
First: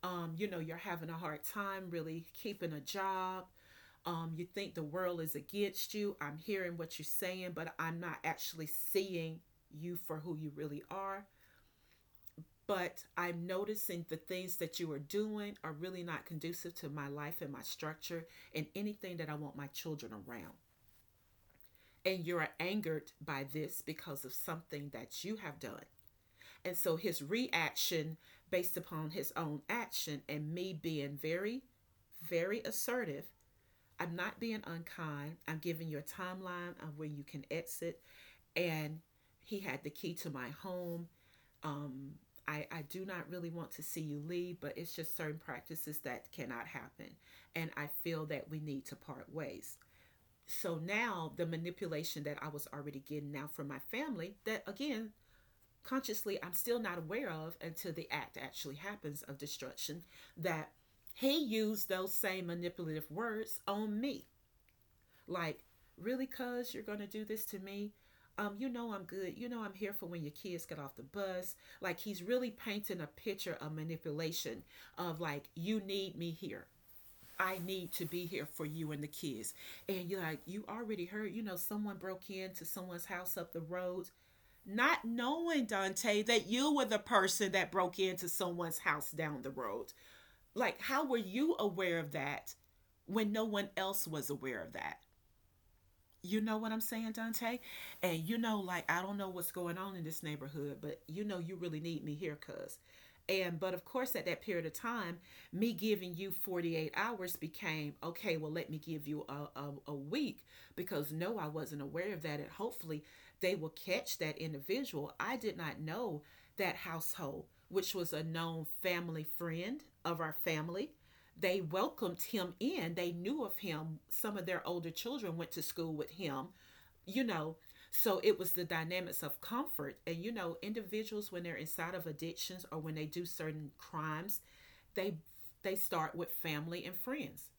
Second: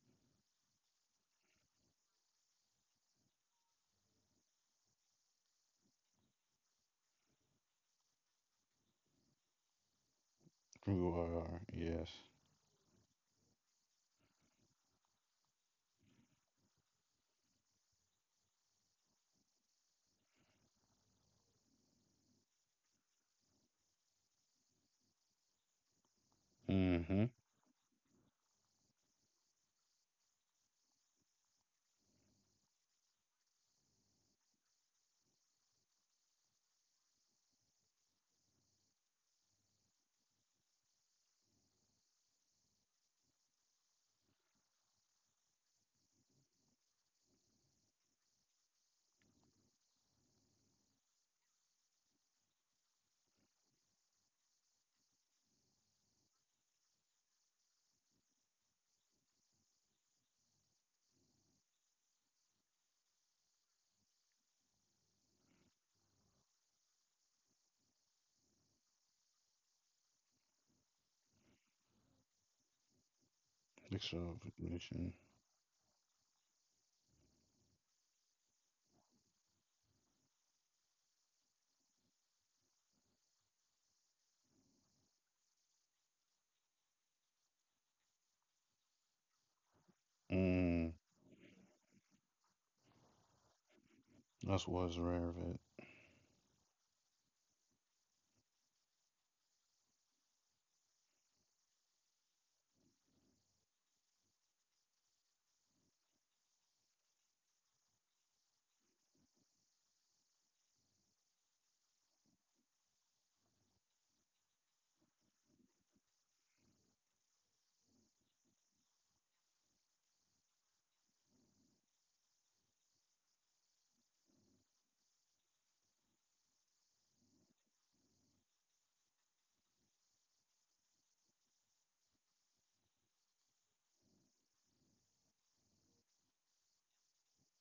S1: um, you know, you're having a hard time really keeping a job, um, you think the world is against you. I'm hearing what you're saying, but I'm not actually seeing you for who you really
S2: You
S1: are.
S2: are, yes.
S1: But I'm noticing the things that you are doing are really not conducive to my life and my structure and anything that I want my children around. And you're angered by this because of something that you have done. And so his
S2: Mm-hmm.
S1: reaction, based upon his own action and me being very, very assertive, I'm not being unkind. I'm giving you a timeline of where you can exit. And he had the key to my home. Um, I, I do not really want to see you leave, but it's just certain practices that cannot happen. And I feel that we need to part ways. So now the manipulation that I was already getting now from my family, that again, consciously I'm still not aware of until the act actually happens of destruction, that he used those same manipulative words on me, like, really, cuz you're going to do this to me? Um, you know I'm good. You know I'm here for when your kids get off the bus. Like, he's really painting a picture of manipulation
S2: Exovitation.
S1: of like, you need me here. I need to be here for you and the kids. And you're like, you already heard, you know, someone broke into someone's house up the road, not knowing, Dante, that you were the person that broke into someone's house down the road. Like,
S2: Mm.
S1: how were you aware of that when no one else was aware
S2: That's
S1: of
S2: what's
S1: that?
S2: rare of it.
S1: You know what I'm saying, Dante? And you know, like, I don't know what's going on in this neighborhood, but you know, you really need me here, cuz. And, but of course, at that period of time, me giving you forty-eight hours became, okay, well, let me give you a, a, a week, because no, I wasn't aware of that. And hopefully they will catch that individual. I did not know that household, which was a known family friend of our family, they welcomed him in. They knew of him. Some of their older children went to school with him, you know. So it was the dynamics of comfort. And, you know, individuals, when they're inside of addictions or when they do certain crimes, they they start with family and friends.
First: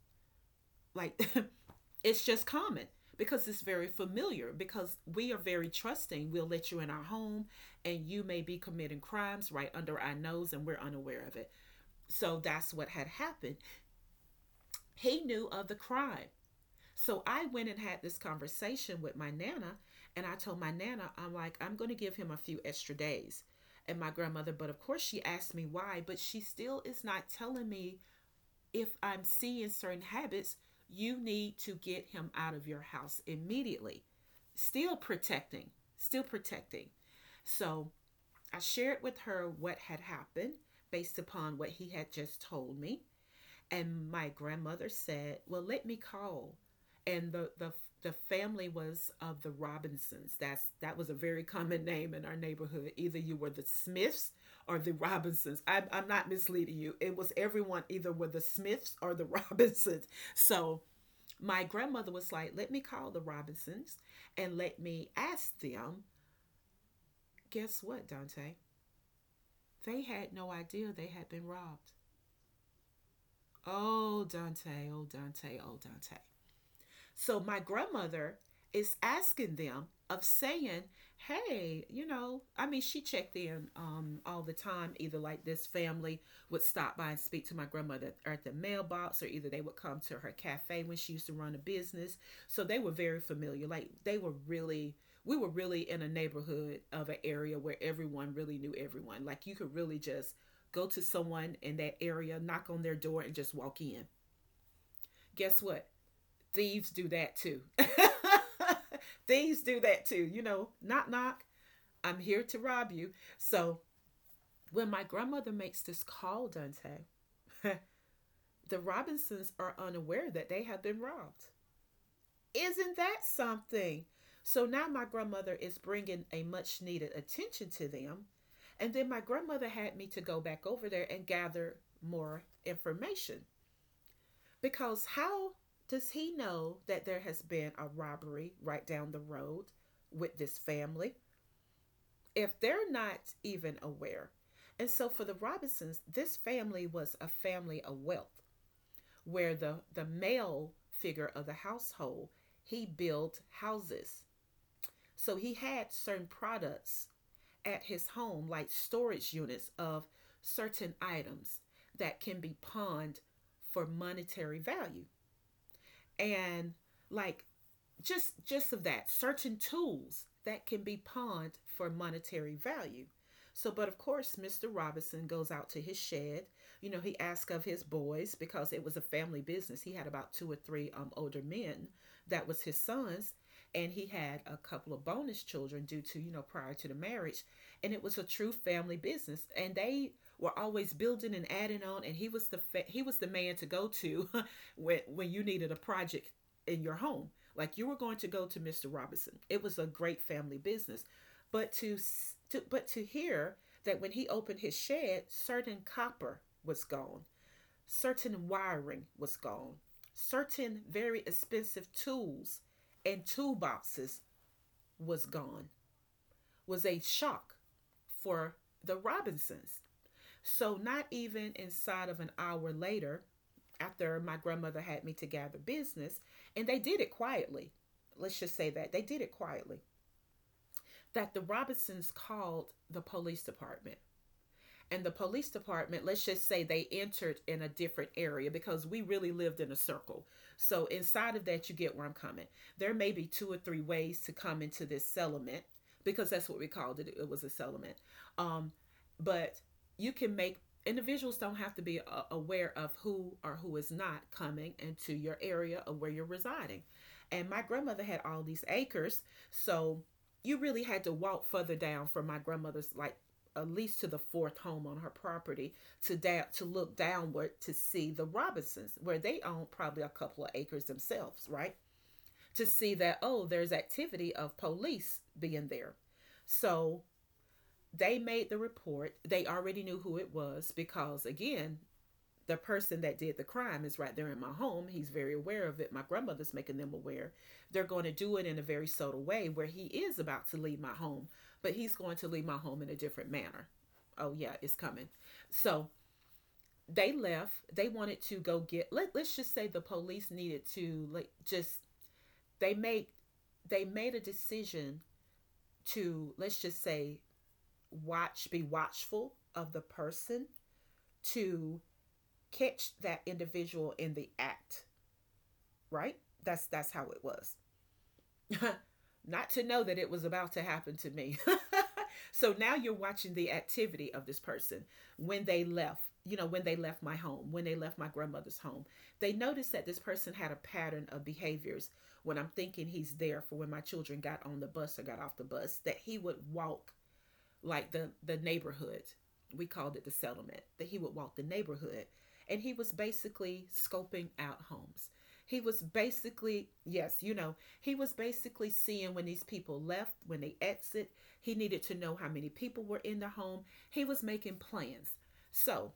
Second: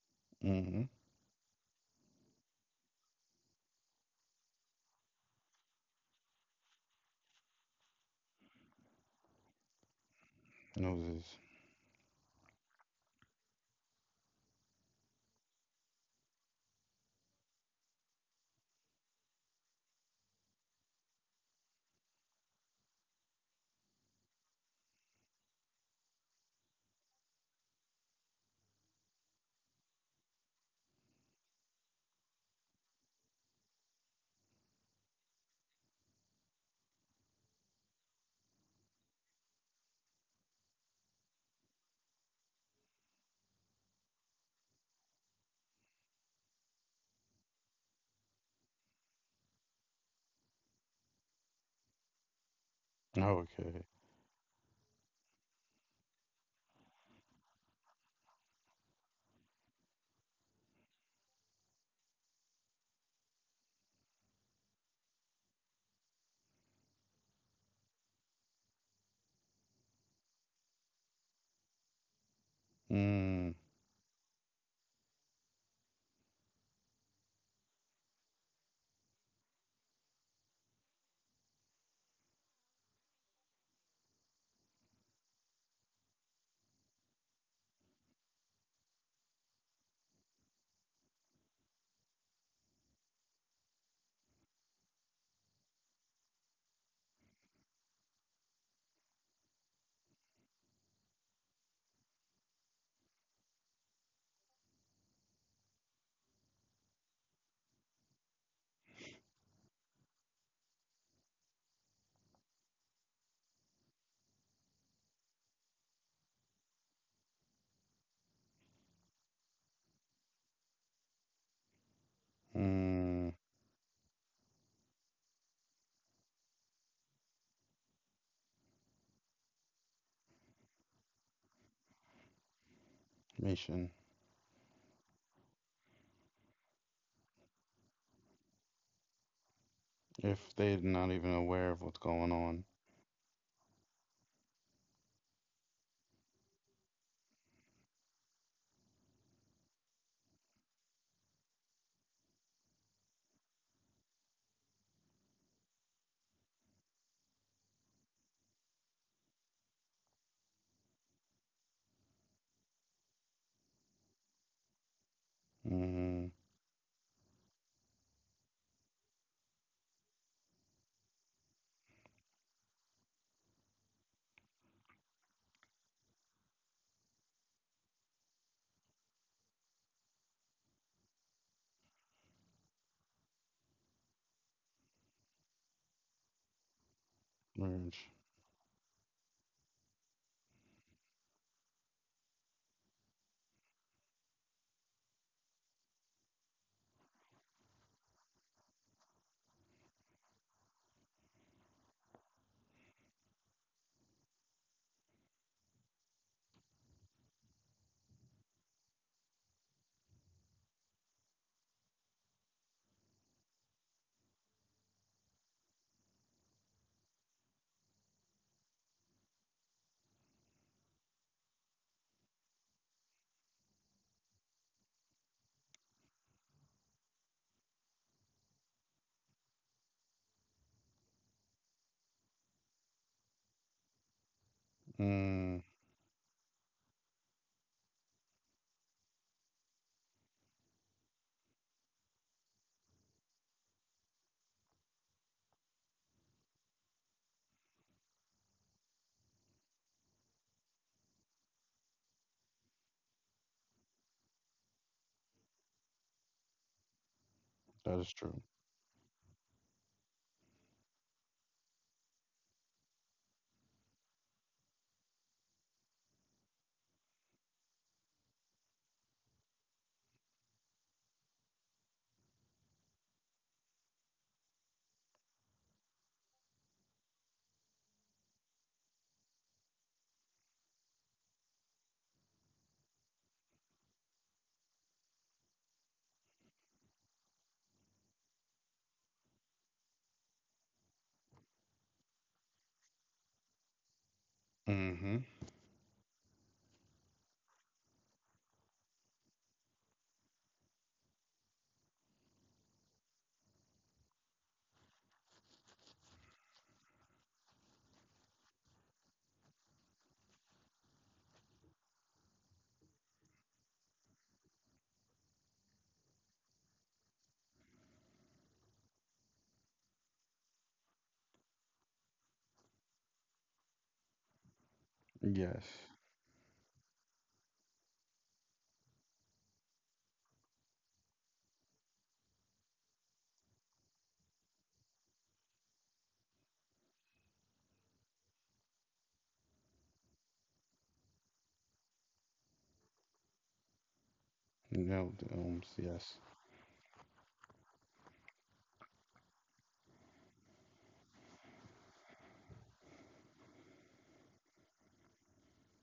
S2: Mm-hmm.
S1: Like, it's just common, because it's very familiar, because we are very trusting. We'll let you in our home and you may be committing crimes right under our nose and we're
S2: Know
S1: unaware of
S2: this.
S1: it. So that's what had happened. He knew of the crime. So I went and had this conversation with my nana, and I told my nana, I'm like, I'm going to give him a few extra days. And my grandmother, but of course, she asked me why, but she still is not telling me, if I'm seeing certain habits, you need to get him out of your house immediately. Still protecting, still protecting. So I shared with her what had happened based upon what he had just told me. And my grandmother said, well, let me call. And the, the the family was of the Robinsons. That's that was a very common name in our neighborhood. Either you were the
S2: Okay.
S1: Smiths or the Robinsons. I'm, I'm not misleading you. It was everyone, either were the Smiths or the Robinsons. So my grandmother was like, let me call the Robinsons and let me ask them. Guess what, Dante? They had no idea they had been robbed.
S2: Mm.
S1: Oh, Dante, oh, Dante, oh, Dante. So my grandmother is asking them of saying, "Hey, you know, I mean, she checked in um, all the time. Either like this family would stop by and speak to my grandmother at the mailbox, or either they would come to her cafe when she used to run a business. So they were very familiar. Like they were really, we were really in a neighborhood of an area where everyone really knew everyone. Like you could really just go to someone in that area, knock on their door, and just walk in. Guess what? Thieves do that too. Thieves do that too. You know, knock, knock, I'm here to rob you. So when my grandmother makes this call, Dante, the Robinsons are unaware that they have been robbed. Isn't that
S2: Mm.
S1: something? So now my grandmother is bringing a much needed attention to them. And then my grandmother had me to go back over there and gather more information.
S2: Mission.
S1: Because how does he know that there has been a robbery right down the road with this
S2: If they're
S1: family
S2: not even aware of what's going
S1: if
S2: on.
S1: they're not even aware? And so for the Robinsons, this family was a family of wealth, where the, the male figure of the household, he built houses. So he had certain products at his home, like storage units of certain items that can be pawned for monetary value.
S2: Mm-hmm.
S1: And like, just just of that, certain tools that can be pawned for monetary value. So but of course, Mr. Robinson goes out to his shed, you know, he asks of his boys, because it was a family business. He had about two or three um, older men that was his sons, and he had a couple of bonus children due to, you know, prior to the marriage. And it was a
S2: Merge.
S1: true family business, and they were always building and adding on, and he was the fa- he was the man to go to when when you needed a project in your home. Like you were going to go to mister Robinson. It was a great family business, but to, to but to hear that when he opened his shed, certain copper was gone, certain wiring was gone, certain very expensive tools and toolboxes was gone, was a shock for the Robinsons. So, not even inside of an hour later, after my grandmother had me to gather business, and they did it quietly. Let's just say that they did it quietly. That the Robinsons called the police department, and the police
S2: Mm.
S1: department, let's just say they entered in a different area because we really lived in a circle. So inside of that, you get where I'm coming. There may be two or three ways to come into this settlement because that's what we called it. It was a settlement. Um, but you can make, individuals don't have to be uh, aware of who or who is not coming into your area of where you're residing. And my grandmother
S2: That
S1: had
S2: is
S1: all
S2: true.
S1: these acres, so you really had to walk further down from my grandmother's, like at least to the fourth home on her property, to da- to look downward to see the Robinsons, where they own probably a couple of acres themselves, right? To see that, oh, there's activity of police being there. So they made the report. They already knew who it was because, again, the person that did the crime is right there in my home. He's very aware of it. My grandmother's making them aware. They're going to do it in a very subtle way where he is about to leave my home, but he's going to leave my home in a different manner. Oh, yeah, it's coming.
S2: Mm-hmm.
S1: So they left. They wanted to go get, let, let's just say the police needed to, like, just, they made, they made a decision to, let's just say, watch, be watchful of the person to catch that individual in the act, right? That's that's how it was. Not to know that it was about to happen to me. So now you're watching the activity of this person when they
S2: Yes.
S1: left, you know, when they left my home, when they left my grandmother's home. They noticed that this person had a pattern of behaviors. When I'm thinking, he's there for when my children got on the bus or got off the bus, that he would walk like the the neighborhood. We called it the settlement. That he would walk the neighborhood, and he was basically scoping out homes.
S2: No
S1: He was
S2: domes, yes.
S1: basically, yes, you know, he was basically seeing when these people left, when they exit. He needed to know how many people were in the home. He was making plans. So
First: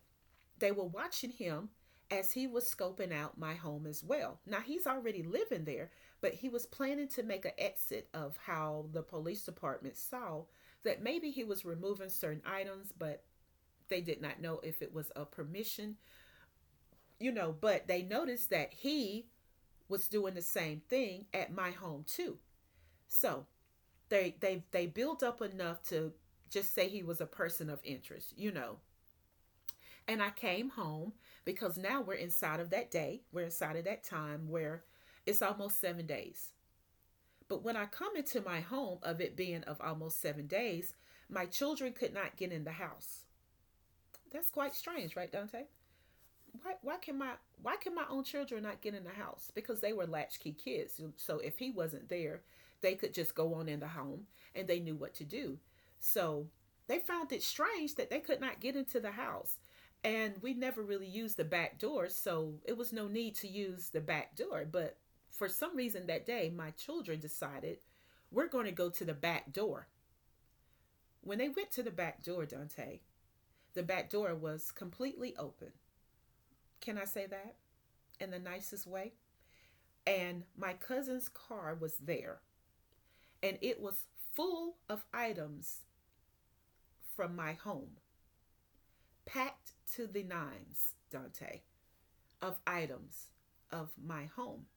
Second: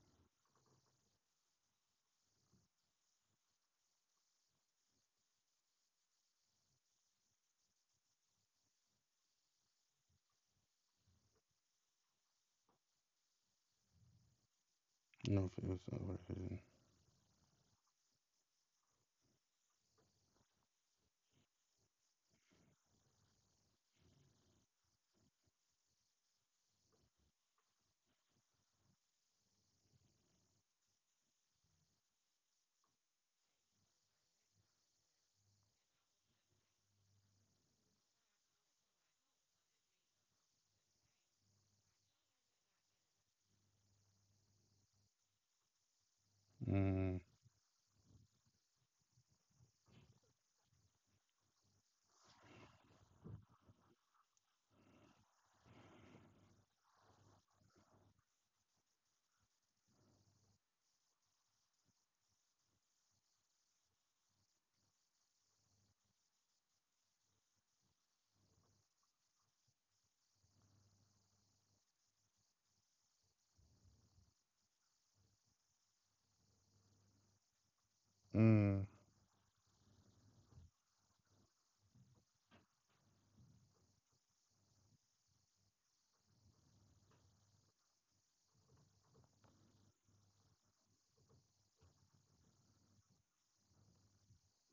S1: they were watching him as he was scoping out my home as well. Now he's already living there, but he was planning to make an exit of how the police department saw that maybe he was removing certain items, but they did not know if it was a
S2: No fields
S1: permission,
S2: over vision.
S1: you know, but they noticed that he was doing the same thing at my home too. So they they they built up enough to just say he was a person of interest, you know. And I came home because now we're inside of that day. We're inside of that time where it's almost seven days. But when I come into my home of it being of almost seven days, my children could not get in the house. That's quite strange, right, Dante? why why can
S2: Mm.
S1: my, why can my own children not get in the house? Because they were latchkey kids, so if he wasn't there they could just go on in the home, and they knew what to do. So they found it strange that they could not get into the house, and we never really used the back door, so it was no need to use the back door, but for some reason that day my children decided we're going to go to the back door. When they went to the back door, Dante, the back door was completely open. Can I say that in the nicest
S2: Mm.
S1: way? And my cousin's car was there, and it was full of items from my home, packed to the nines, Dante, of items of my home.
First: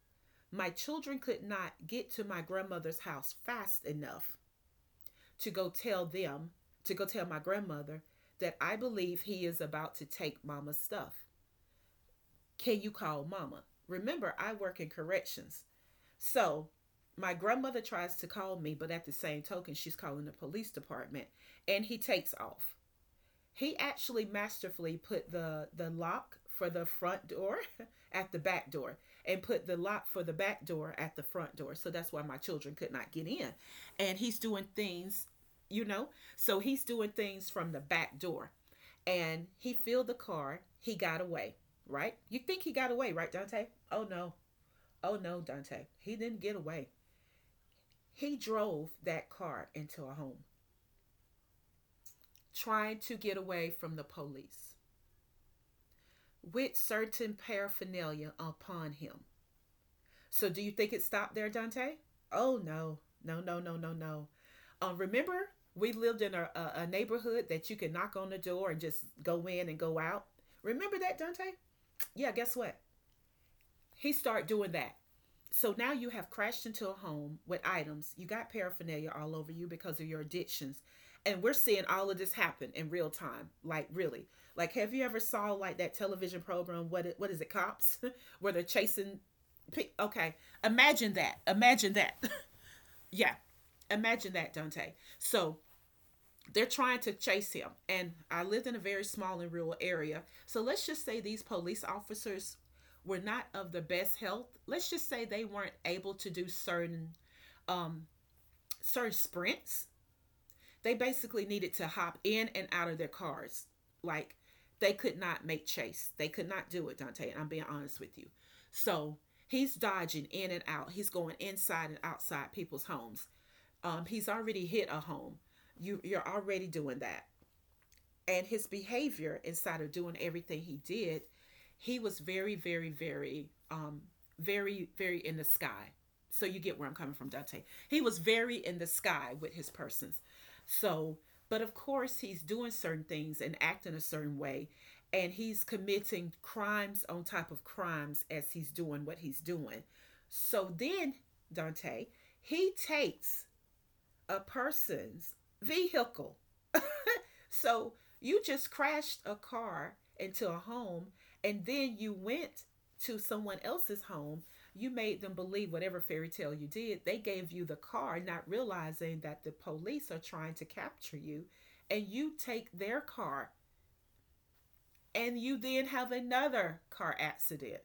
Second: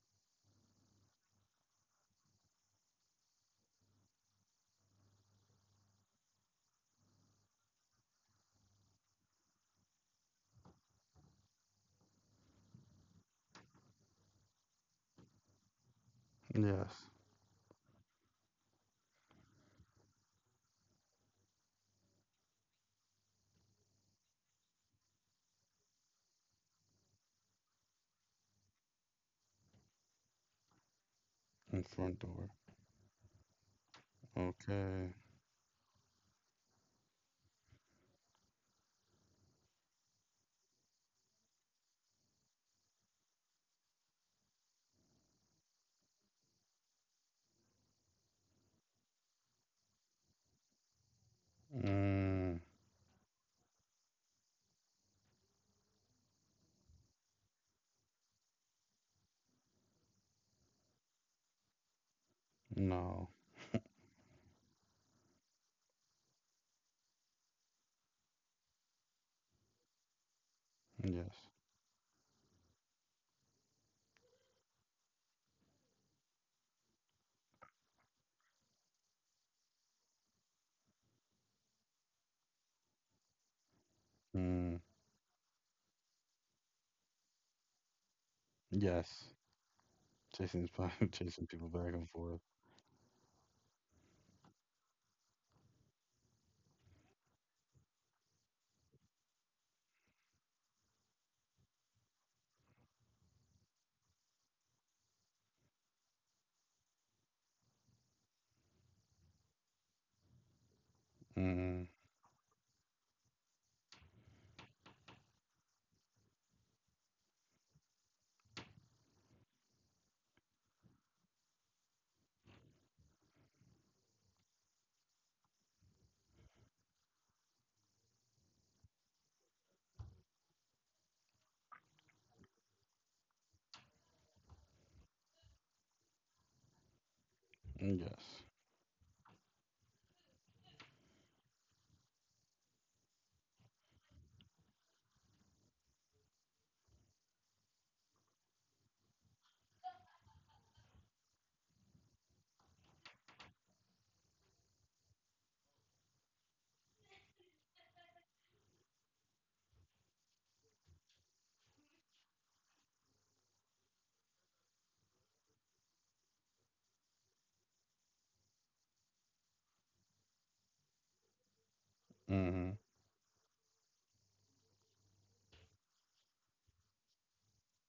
S1: My children could not get to my grandmother's house fast enough to go tell them, to go tell my grandmother that I believe he is about to take mama's stuff. Can you call mama? Remember, I work in corrections. So
S2: Yes.
S1: my grandmother tries to call me, but at the same token, she's calling the police department, and he takes off. He actually masterfully put the the lock for the front door at the back door and put the lock for the back door at the front door.
S2: In
S1: So that's
S2: front
S1: why my
S2: door.
S1: children could not get in. And he's doing
S2: Okay.
S1: things, you know. So he's doing things from the back door. And he filled the car. He got away, right? You think he got away, right, Dante? Oh no. Oh no, Dante. He didn't get away. He drove that car into a home,
S2: Mm.
S1: trying to get away from the police with certain paraphernalia upon him. So, do you think it stopped there, Dante? Oh, no,
S2: No.
S1: no, no, no, no, no. Um, remember, we lived in a, a, neighborhood that you could knock on the door and just go in and go out. Remember that,
S2: Yes.
S1: Dante? Yeah, guess what? He started doing that. So now you have crashed into a home with items. You got paraphernalia all over you because of your addictions. And we're seeing all of this happen in real time. Like, really. Like,
S2: Mm,
S1: have you ever saw like that television program, what what is it, Cops, where they're chasing?
S2: yes.
S1: Okay.
S2: Chasing his po-
S1: Imagine that.
S2: chasing people back
S1: Imagine
S2: and
S1: that.
S2: forth.
S1: Yeah. Imagine that, Dante. So they're trying to chase him. And I lived in a very small and rural area. So let's just say these police officers were not of the best health. Let's just say they weren't able to do certain um certain sprints. They basically needed
S2: Mm,
S1: to hop in and out of their cars. Like, they could not make chase. They could not do it, Dante. And I'm being honest with you. So he's dodging in and out. He's going inside and outside people's homes. Um, he's already hit a home. You, you're already doing that, and his behavior inside of doing everything he did, he was very, very, very, um, very, very in the sky. So you get where I'm coming from, Dante. He was
S2: yes.
S1: very in the sky with his persons. So, but of course, he's doing certain things and acting a certain way, and he's committing crimes on top of crimes as he's doing what he's doing. So then, Dante, he takes a person's vehicle. So you just crashed a car into a home and then you went to someone else's home. You made them believe whatever fairy tale you did. They gave you the car, not realizing that the police are trying to capture you. And you take
S2: Hmm.
S1: their car and you then have another car accident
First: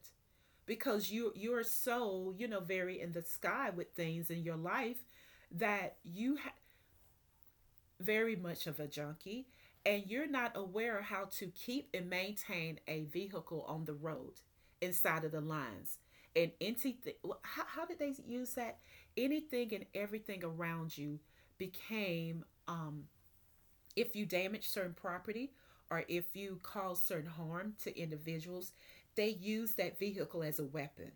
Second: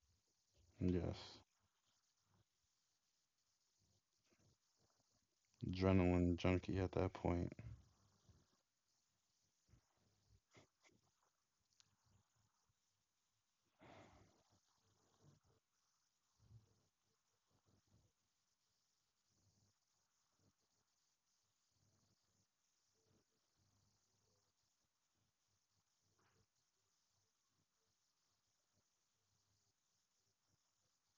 S1: because you
S2: Yes.
S1: you're so, you know, very in the sky with things in your life, that
S2: Adrenaline
S1: you,
S2: junkie at that point.
S1: very much of a junkie, and you're not aware how to keep and maintain a vehicle on the road inside of the lines. And anything, how, how did they use that, anything and everything around you became, um, if you damage certain property or if you cause certain harm to individuals, they use that vehicle as a weapon.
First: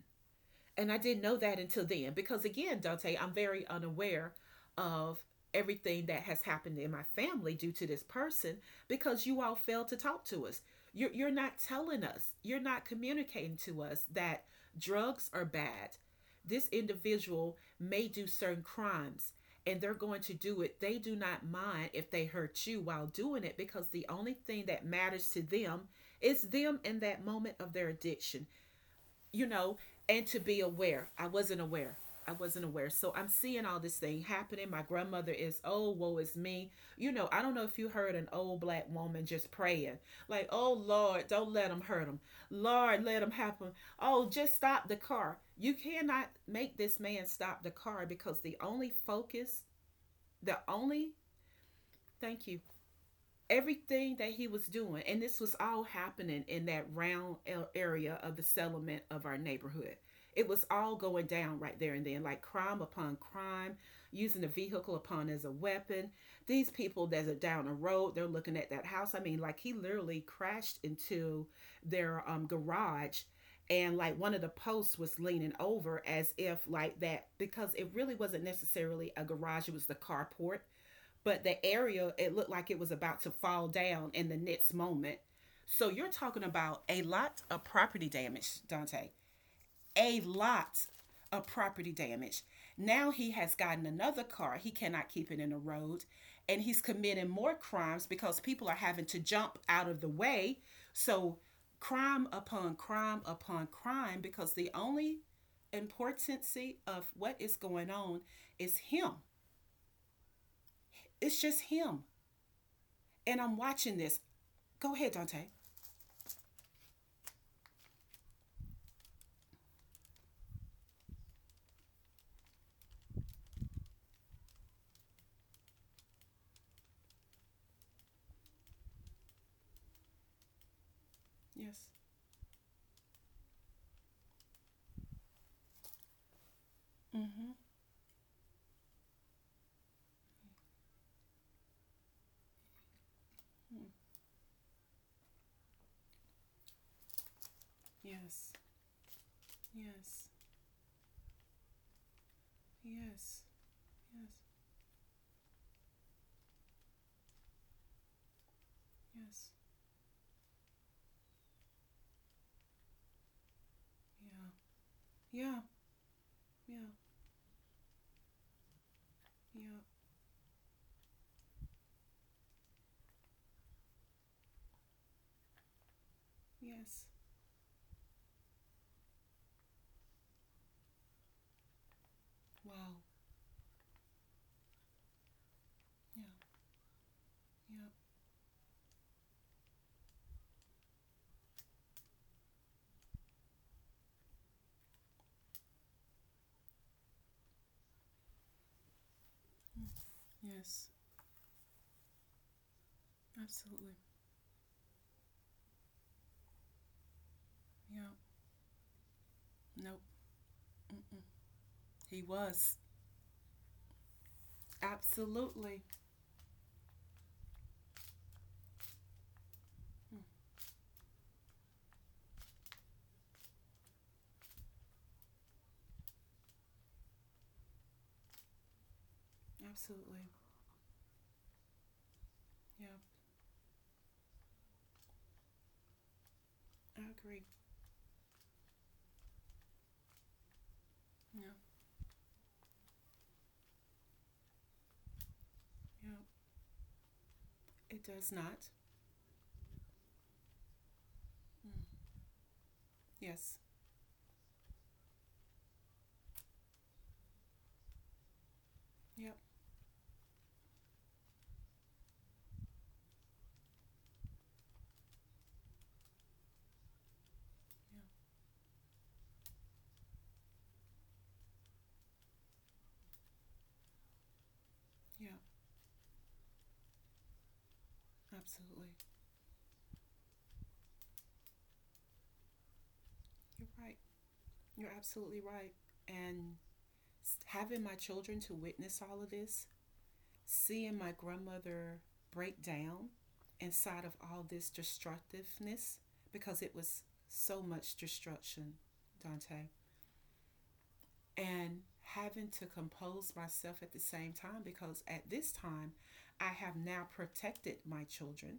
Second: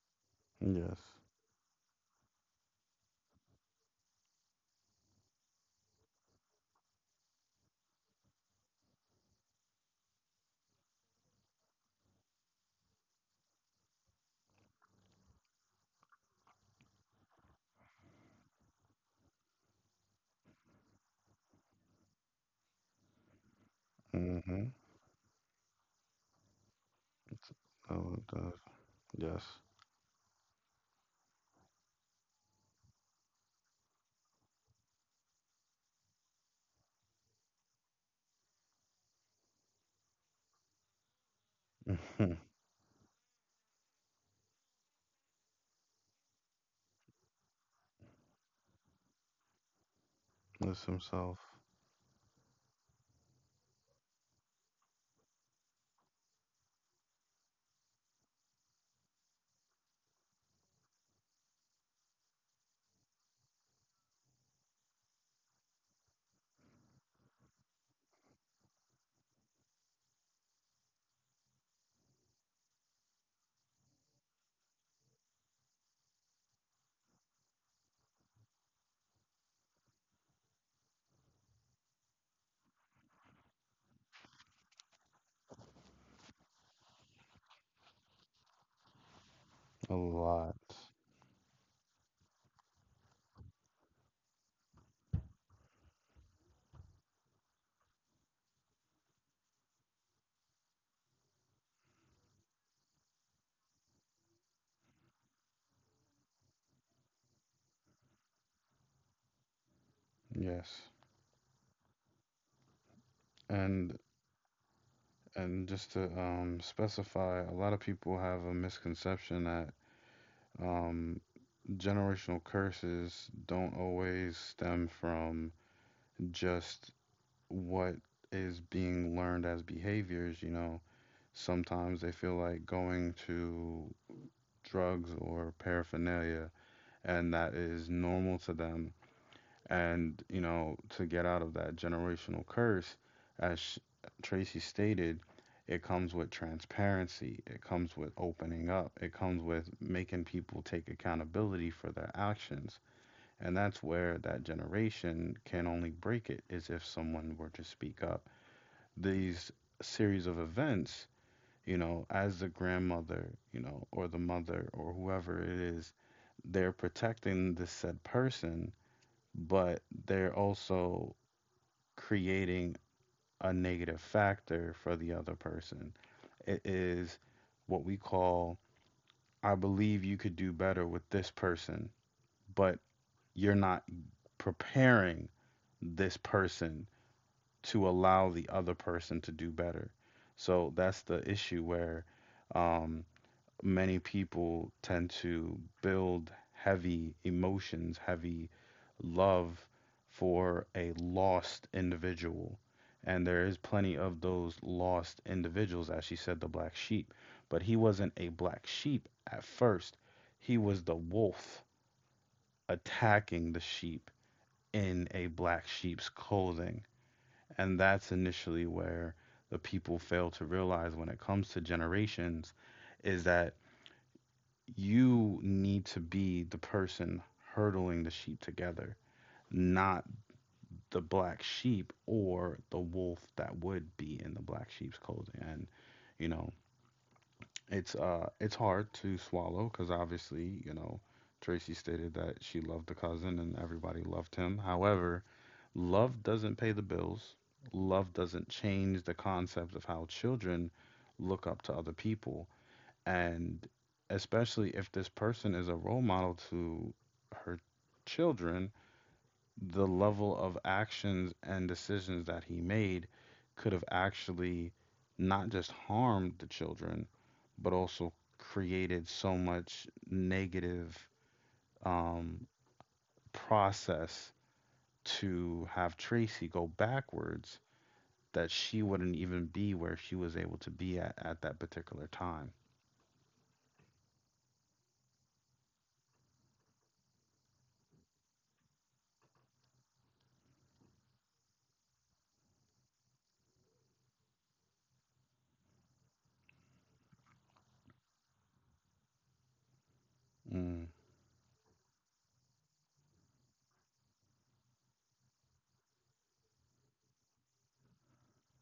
S1: And I
S2: Yes.
S1: didn't know that until then because, again, Dante, I'm very unaware of everything that has happened in my family due to this person because you all failed to talk to us. You're, you're not telling us, you're not communicating to us that drugs are bad. This individual may do certain crimes and they're going to do it. They do not mind if they hurt you while doing it because the only thing
S2: Mm-hmm.
S1: that matters to them is them in that moment of their
S2: Oh,
S1: addiction,
S2: it does.
S1: you know, and to be aware. I wasn't aware. I wasn't aware. So I'm seeing all this thing happening. My grandmother is, oh, woe is me. You know, I don't know if you heard an old black woman just praying, like, oh, Lord, don't let them
S2: Yes.
S1: hurt him.
S2: Mhm.
S1: Lord, let them happen. Oh, just stop the car. You cannot make this man stop the car because the only focus, the
S2: Lives
S1: only,
S2: himself
S1: thank you, everything that he was doing, and this was all happening in that round area of the settlement of our neighborhood. It was all going down right there and then, like crime upon crime, using the vehicle upon as a weapon. These people that are down the road, they're looking at that house. I mean, like, he literally crashed into their um, garage. And like, one of the posts was leaning over, as if like that, because it really wasn't necessarily a garage, it was the carport. But the area, it looked like it was about to fall down in the next moment. So you're talking about a lot of property damage, Dante.
S2: a
S1: A
S2: lot.
S1: lot of property damage. Now he has gotten another car. He cannot keep it in the road. And he's committing more crimes because people are having to jump out of the way. So crime upon crime upon crime, because the only importance of what is going on is him.
S2: Yes.
S1: It's just him. And I'm
S2: And
S1: watching this. Go ahead, Dante.
S2: and just to um specify, a lot of people have a misconception that um generational curses don't always stem from just what is being learned as behaviors. you know,
S1: Yes.
S2: sometimes they feel like going to drugs or paraphernalia, and that
S1: Mm-hmm.
S2: is normal to them, and you know to get out of that generational curse, as sh- Tracy stated, it comes with transparency, it comes with
S1: Yes.
S2: opening up, it comes with making
S1: Yes.
S2: people take accountability for their actions.
S1: Yes.
S2: And that's where that generation can only break it, is if someone were to speak up
S1: Yes.
S2: these series of events. you know, as the grandmother, you know, or the
S1: Yes.
S2: mother or whoever
S1: Yeah.
S2: it
S1: Yeah.
S2: is, they're
S1: Yeah.
S2: protecting this said person, but
S1: Yeah.
S2: they're also creating a negative factor for the other person. It
S1: Yes.
S2: is what we call, "I believe you could do better with this person, but
S1: Wow.
S2: you're not preparing this
S1: Yeah.
S2: person to
S1: Yeah.
S2: allow the other person to do better." So that's the issue where, um, many people tend to build heavy emotions, heavy love for
S1: Yes.
S2: a lost individual. And there is
S1: Absolutely.
S2: plenty of those lost individuals, as she said, the black sheep. But he
S1: Yeah.
S2: wasn't a black sheep at first,
S1: Nope.
S2: he was the
S1: Mm-mm.
S2: wolf
S1: He was.
S2: attacking the sheep in a black
S1: Absolutely.
S2: sheep's clothing. And that's initially where the people
S1: Mm.
S2: fail to realize, when it comes to generations, is that you need to be the person hurdling the sheep together, not
S1: Absolutely.
S2: the black sheep or the
S1: Yeah.
S2: wolf that would be in the black sheep's clothing. And you know,
S1: I agree.
S2: it's uh, it's hard to swallow because, obviously, you know,
S1: Yeah.
S2: Tracy stated that she loved the cousin and everybody loved him. However,
S1: Yeah.
S2: love doesn't pay the bills.
S1: It
S2: Love
S1: does
S2: doesn't
S1: not.
S2: change the concept of how children look up to
S1: Mm.
S2: other people.
S1: Yes.
S2: And especially if this person is a role model to her children,
S1: Yep.
S2: the level of actions and decisions that he made could have actually not just harmed the children, but
S1: Yeah.
S2: also created so much negative, um, process
S1: Yeah.
S2: to have Tracy go backwards, that she
S1: Absolutely.
S2: wouldn't even be where she was able to be at at that particular time.
S1: You're right. You're absolutely right. And having my children to witness all of this, seeing my grandmother break down inside of all this destructiveness, because it was so much destruction, Dante,
S2: Mm,
S1: and having to compose myself at the same time, because at this time I have now protected my children.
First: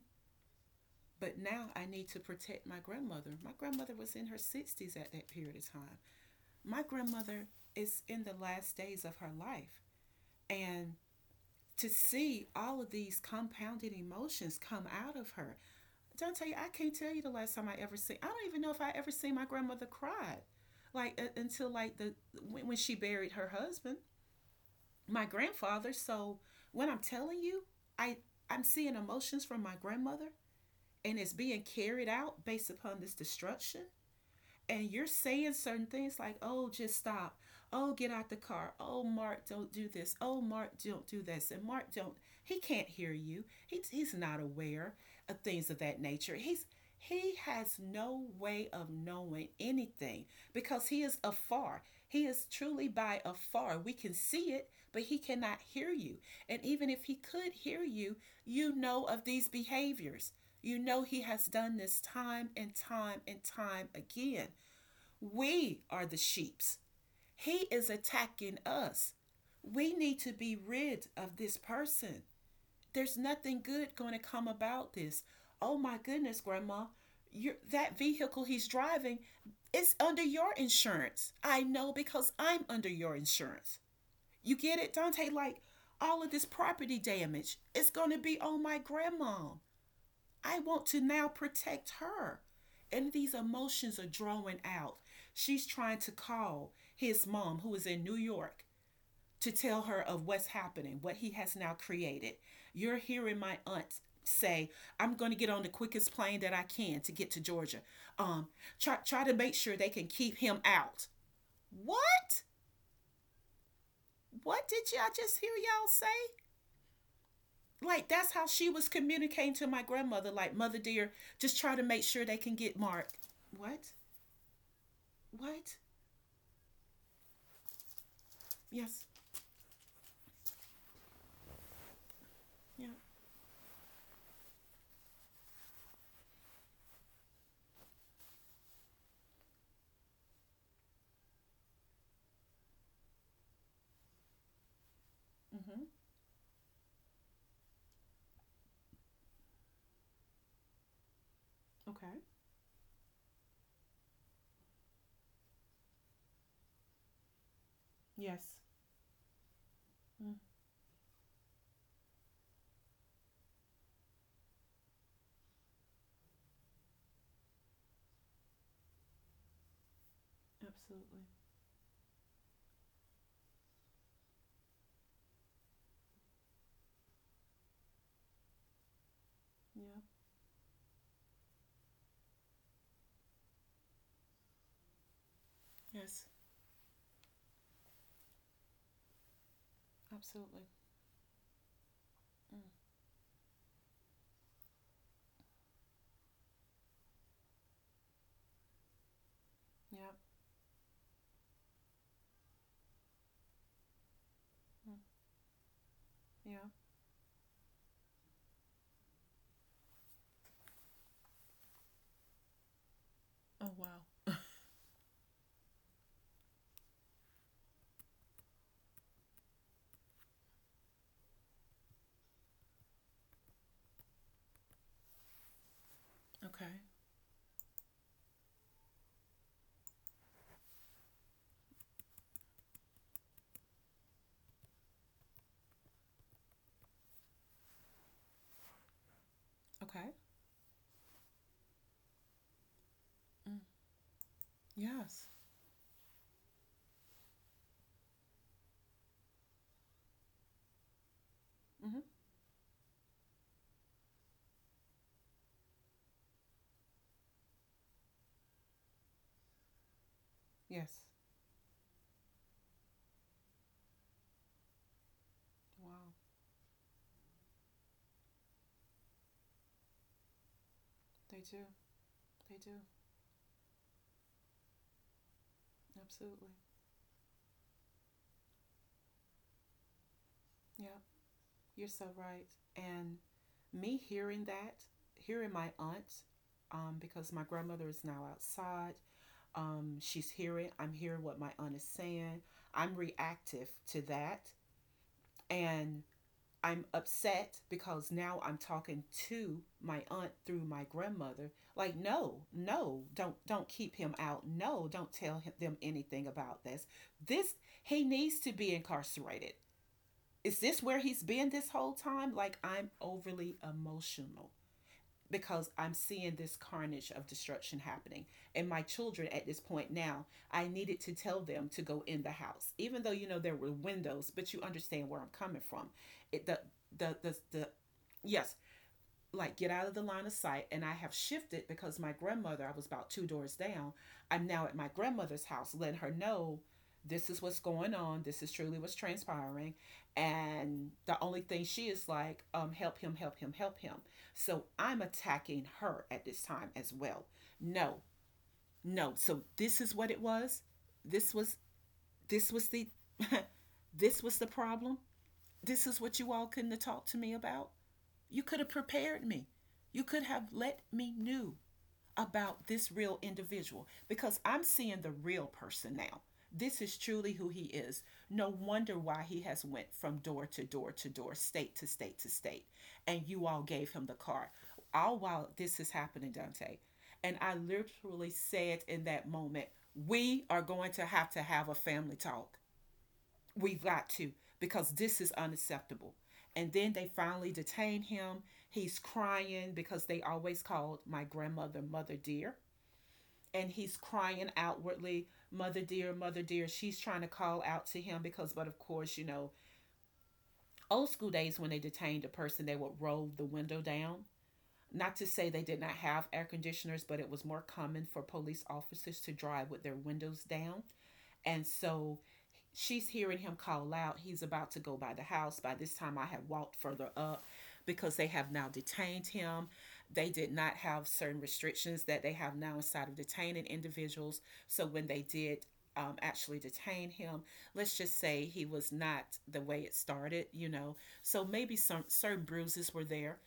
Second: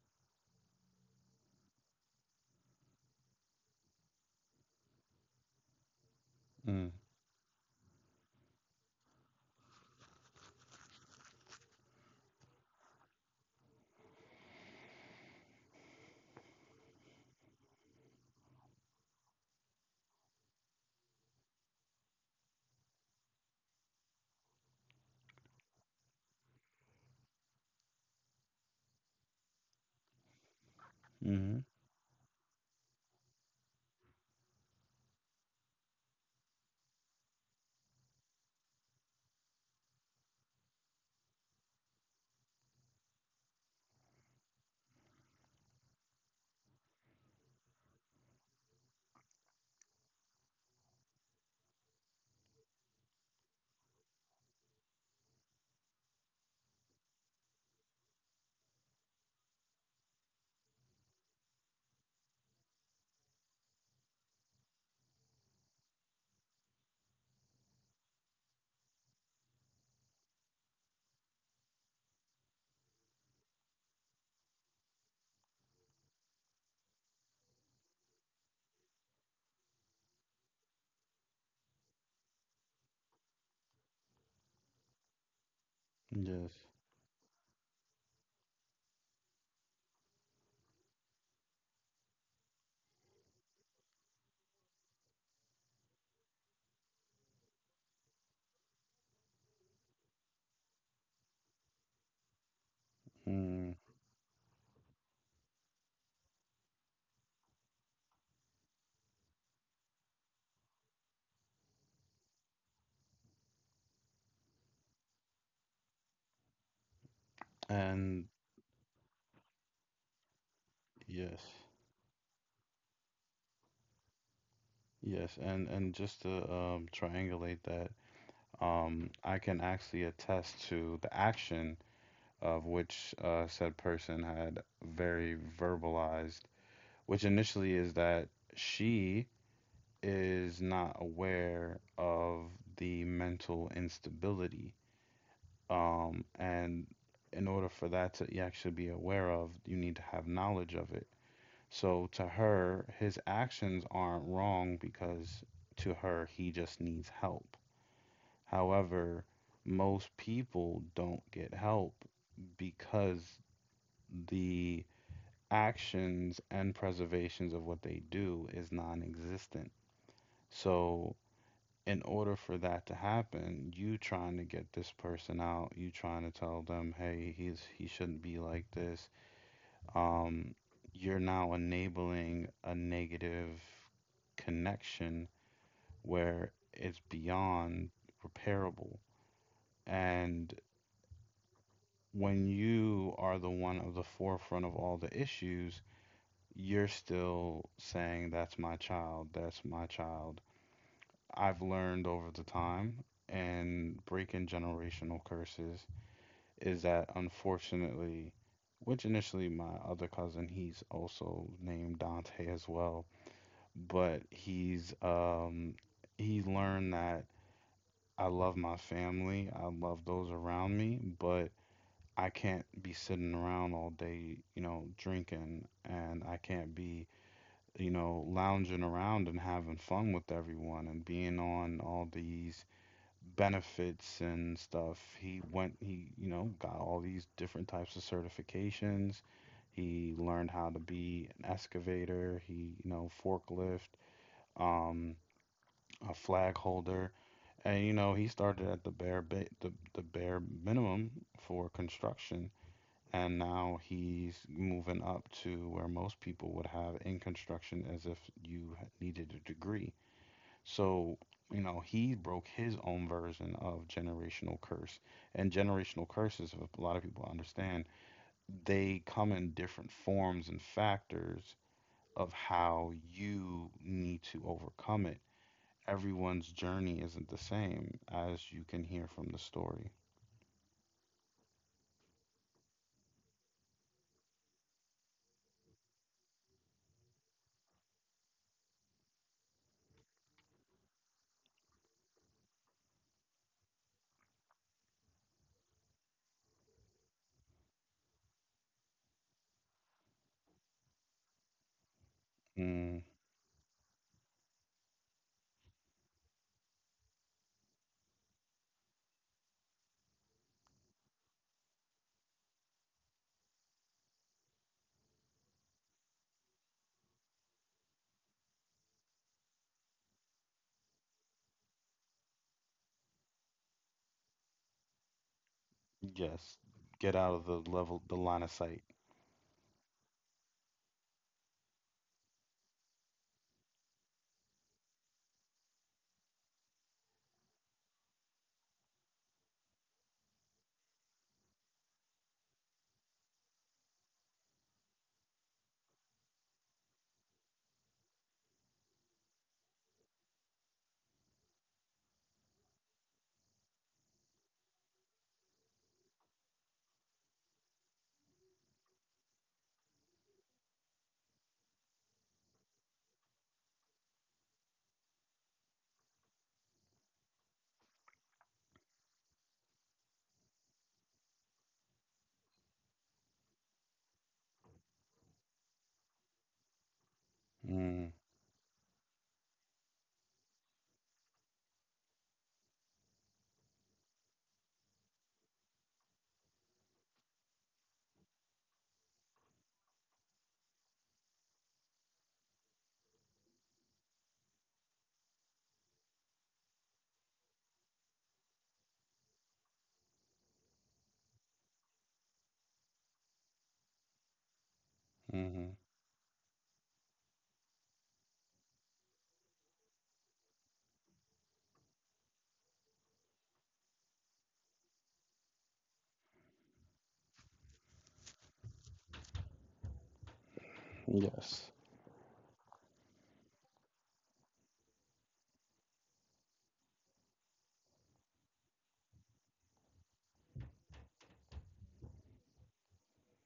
S1: But now I need to protect my grandmother. My grandmother was in her sixties at that period of time. My
S2: mm,
S1: grandmother is in the last days of her life. And to see all of these compounded emotions come out of her. Dante, I can't tell you the last time I ever seen. I don't even know if I ever seen my grandmother cry, like uh, until like the when, when she buried her husband, my grandfather. So when I'm telling you, I I'm seeing emotions from my grandmother, and it's
S2: mm-hmm.
S1: being carried out based upon this destruction. And you're saying certain things like, oh, just stop. Oh, get out the car. Oh, Mark, don't do this. Oh, Mark, don't do this. And Mark, don't. He can't hear you. He, he's not aware of things of that nature. He's he has no way of knowing anything because he is afar. He is truly by afar. We can see it, but he cannot hear you. And even if he could hear you, you know of these behaviors. You know he has done this time and time and time again. We are the sheeps. He is attacking us. We need to be rid of this person. There's nothing good going to come about this. Oh my goodness, Grandma, your that vehicle he's driving, it's under your insurance. I know, because I'm under your insurance. You get it, Dante? Like, all of this
S2: Yes.
S1: property damage, it's going to be on my grandma. I want to now protect her. And these emotions are drawing out. She's trying to call his mom, who is in New York, to tell her of what's happening, what he has now created. You're hearing my
S2: Mm.
S1: aunt say, I'm going to get on the quickest plane that I can to get to Georgia. Um, try, try to make sure they can keep him out. What? What did y'all just hear y'all say? Like,
S2: And
S1: that's how she was communicating to my grandmother, like, mother dear,
S2: yes,
S1: just try to make sure they can get Mark. What?
S2: yes, and
S1: What?
S2: and just to, um, triangulate that,
S1: Yes.
S2: um, I can actually attest to the action of
S1: Yeah.
S2: which, uh, said person had very verbalized, which initially is that she is not aware of the mental instability.
S1: Mm-hmm.
S2: Um, and in order for that to, e, actually be aware of, you need to have knowledge of it. So
S1: Okay.
S2: to her, his actions aren't wrong, because to her, he just needs help.
S1: Yes.
S2: However, most
S1: Mm,
S2: people don't get help because the actions and preservations of what they do is non-existent. So
S1: absolutely.
S2: in order for that to happen, you trying to get this person out, you trying to tell them, hey, he's he shouldn't be like this.
S1: Yeah.
S2: Um, you're now enabling a negative connection
S1: Yes.
S2: where it's beyond repairable. And
S1: Absolutely.
S2: when
S1: Mm.
S2: you are the one of the forefront of all the issues, you're still saying, "That's my child, that's my
S1: Yeah.
S2: child." I've learned, over the time and breaking
S1: Mm.
S2: generational curses,
S1: Yeah.
S2: is that unfortunately, which initially my other cousin, he's also named Dante as well,
S1: Oh wow.
S2: but he's um he learned that, "I love my family, I love those around me, but I can't be sitting around all day, you know, drinking, and I
S1: Okay.
S2: can't be you know, lounging around and having fun with everyone and being on all these benefits and stuff." He went, he, you know, got all these different types of certifications.
S1: Okay.
S2: He learned how to be an excavator, he, you know,
S1: Mm.
S2: forklift, um,
S1: Yes.
S2: a flag holder. And, you know, he started at the bare ba- the, the bare minimum for
S1: Mm-hmm.
S2: construction. And now he's moving up to where most people would have in construction as if you needed a degree.
S1: Yes.
S2: So, you know, he broke his own version of generational curse. And generational
S1: Wow.
S2: curses, if a lot of people understand, they come in different forms and
S1: They
S2: factors
S1: do.
S2: of
S1: They do.
S2: how you need to overcome it.
S1: Absolutely.
S2: Everyone's journey isn't the same, as you can hear from the story.
S1: Yeah. You're so right. And me hearing that, hearing my aunt, um, because my grandmother is now outside, um, she's hearing, I'm hearing what my aunt is saying. I'm reactive to that. And I'm upset because now I'm talking to my aunt through my grandmother. Like, no, no,
S2: Mm,
S1: don't don't keep him out. No, don't tell him, them anything about this. This, he needs to be incarcerated. Is this where he's been this whole time? Like, I'm overly emotional because I'm seeing this carnage of destruction happening. And my children at this point now, I needed to tell them to go in the house, even though, you know, there were windows, but you understand where I'm coming from. It,
S2: yes.
S1: the, the,
S2: Get out
S1: the,
S2: of
S1: the,
S2: the level, the line of
S1: yes,
S2: sight.
S1: like get out of the line of sight. And I have shifted, because my grandmother, I was about two doors down. I'm now at my grandmother's house letting her know this is what's going on, this is truly what's transpiring. And the only thing she is like, um help him, help him, help him. So I'm attacking her at this time as well. No. No, so this is what it was. This was, this was the this was the problem. This is what you all couldn't have talked to me about. You could have prepared me. You could have let me know about this real individual, because I'm seeing the real person now. This is truly who he is. No wonder why he has went from door to door to door, state to state to state, and you all gave him the card. All while this is happening, Dante, and I
S2: Mm,
S1: literally said in that moment, we are going to have to have a family talk. We've got to, because this is unacceptable. And then they finally detain him. He's crying because they always called my grandmother Mother Dear. And he's crying outwardly, Mother Dear, Mother Dear. She's trying to call out to him because, but of course, you know, old school days, when they detained a person, they would roll the window down. Not to say they
S2: hmm.
S1: did not have air conditioners, but it was more common for police officers to drive with their windows down. And so she's hearing him call out. He's about to go by the house. By this time, I had walked further up because they have now detained him. They did not have certain
S2: Yes.
S1: restrictions that they have now inside of detaining individuals. So when they did um, actually detain him, let's just say he was not the way it started, you know. So maybe some certain bruises were there.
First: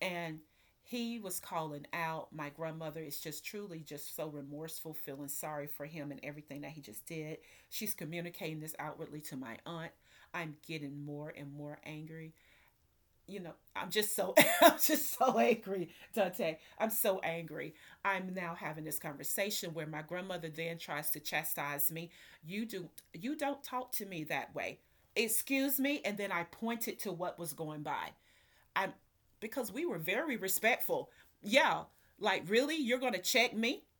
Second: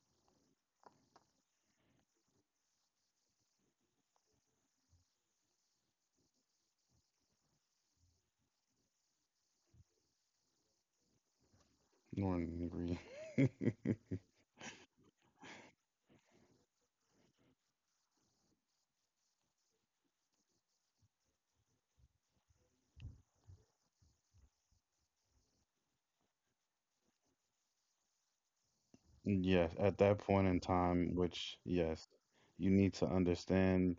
S1: And he was calling out my grandmother. It's just truly just so remorseful, feeling sorry for him and everything that he just did. She's communicating this outwardly to my aunt. I'm getting more and more angry.
S2: Lauren agree.
S1: You know, I'm just so I'm just so angry, Dante, I'm so angry. I'm now having this conversation where my grandmother then tries to chastise me. You do you don't talk to me that way. Excuse me. And then I pointed to what was going by. I, because
S2: Yes,
S1: we
S2: at
S1: were
S2: that
S1: very
S2: point in
S1: respectful.
S2: time, which,
S1: Yeah,
S2: yes,
S1: like
S2: you
S1: really,
S2: need
S1: you're
S2: to
S1: gonna check me?
S2: understand.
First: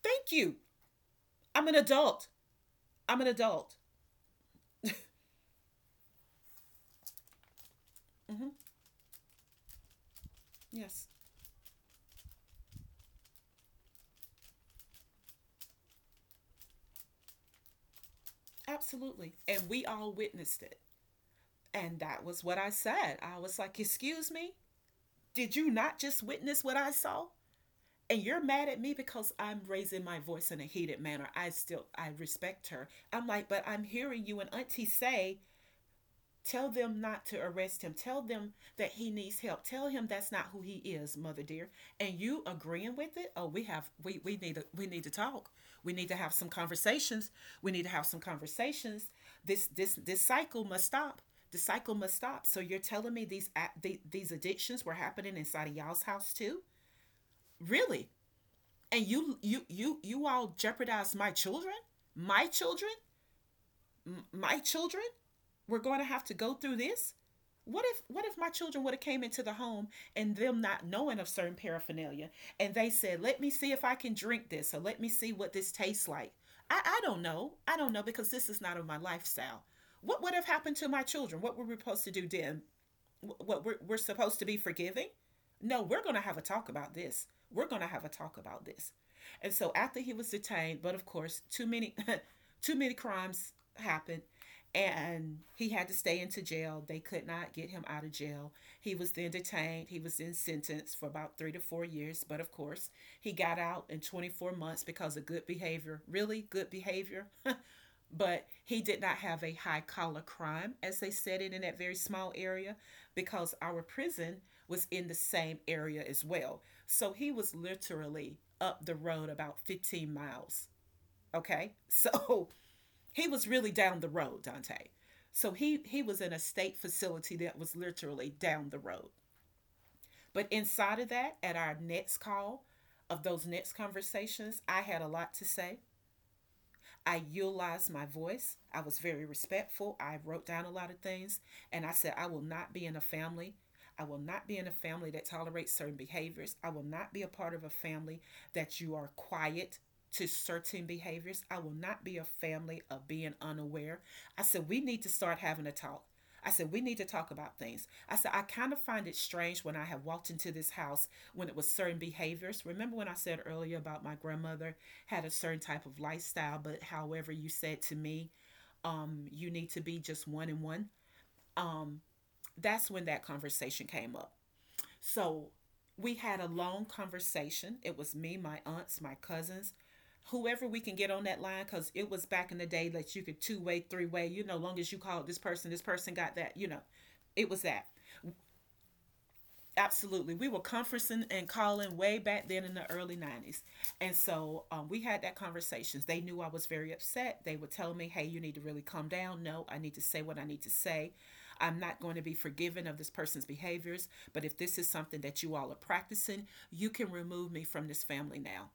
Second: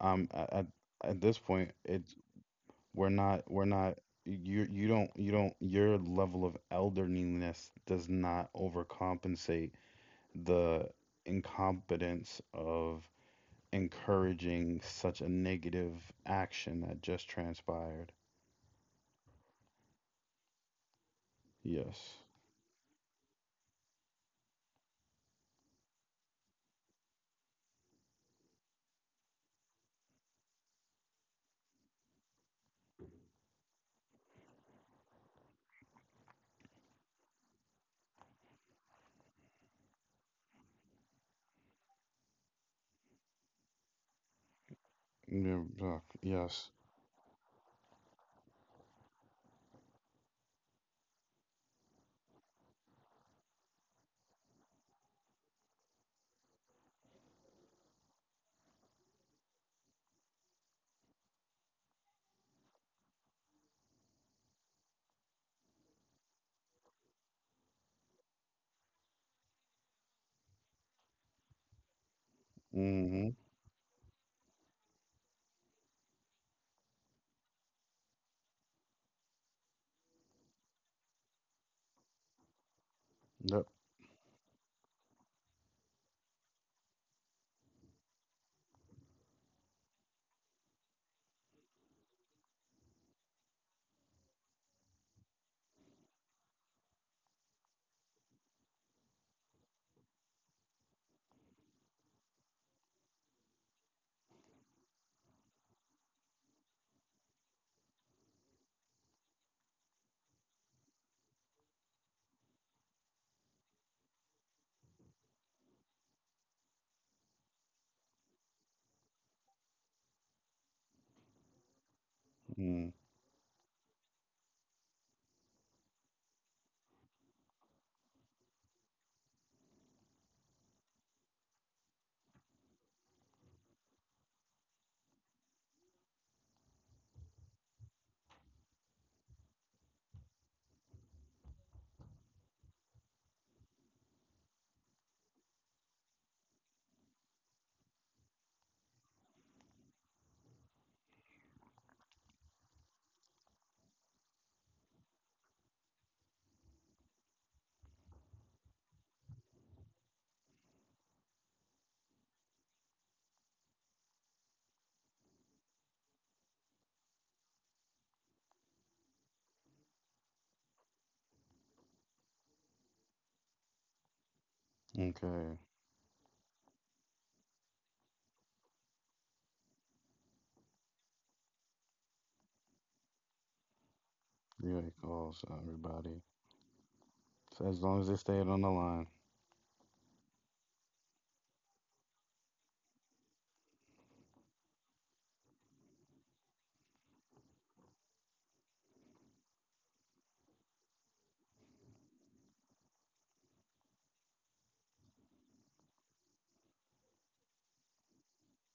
S2: Um,
S1: Thank
S2: a-
S1: you.
S2: at at this
S1: I'm
S2: point,
S1: an
S2: it's
S1: adult.
S2: we're
S1: I'm an
S2: not we're
S1: adult.
S2: not you you don't you don't your level of elderliness does
S1: Mm-hmm.
S2: not overcompensate the
S1: Yes,
S2: incompetence of encouraging such a negative action that just transpired.
S1: absolutely. And we all witnessed it. And
S2: Yes.
S1: that was what I said. I was like, excuse me, did you not just witness what I saw? And you're mad at me because I'm raising my voice in a heated manner. I still, I respect her. I'm like, but I'm hearing you and Auntie say, tell them not to arrest him. Tell them that he needs help. Tell him that's not who he is, mother dear. And you agreeing with it? Oh, we have we we need to, we need to talk.
S2: Yeah,
S1: We
S2: doc.
S1: need to have some
S2: Yes.
S1: conversations. We need to have some conversations. This this this cycle must stop. The cycle must stop. So you're telling me these a- these addictions were happening inside of y'all's house too? Really? And you you you you all jeopardized my children? My children? My children? We're going to have to go through this. What if what if my children would have came into the home and them not knowing of certain paraphernalia, and they said,
S2: Mm-hmm.
S1: let me see if I can drink this, or let me see what this tastes like. I i don't know i don't know, because this is not of my lifestyle. What would have happened to my children? What were we supposed to do then? What,
S2: Yep.
S1: we're, we're supposed to be forgiving? No, we're going to have a talk about this. We're going to have a talk about this. And so after he was detained, but of course, too many too many crimes happened, and he had to stay into jail. They could not get him out of jail. He was then detained, he was then sentenced for about three to four years, but of course, he got out in twenty-four months because of good behavior, really good behavior. But he did not have a high collar crime, as they said it in that very small area, because our prison was in the same area as well. So he was literally up the road about fifteen miles. Okay. So
S2: Mm.
S1: he was really down the road, Dante. So he, he was in a state facility that was literally down the road. But inside of that, at our next call of those next conversations, I had a lot to say. I utilized my voice. I was very respectful. I wrote down a lot of things. And I said, I will not be in a family. I will not be in a family that tolerates certain behaviors. I will not be a part of a family that you are quiet to certain behaviors. I will not be a family of being unaware. I said, we need to start having a talk. I said, we need to talk about things. I said, I kind of find it strange when I have walked into this house when it was certain behaviors. Remember when I said earlier about my grandmother had a certain type of lifestyle, but however you said to me, um, you need to be just one and one. Um, that's when that conversation came up. So
S2: Okay.
S1: we had a long conversation. It was me, my aunts, my cousins, whoever we can get on that line, because it was back in the day that you could two way, three way, you know, long as you
S2: Great
S1: called this
S2: calls,
S1: person, this person
S2: everybody.
S1: got that, you know, it was
S2: So as
S1: that.
S2: long as they stayed on the line,
S1: Absolutely. We were conferencing and calling way back then in the early nineties. And so um, we had that conversations. They knew I was very upset. They would tell me, hey, you need to really calm down. No, I need to say what I need to say. I'm not going to be forgiven of this person's behaviors. But if this is something that you all are practicing, you can remove me from this family now.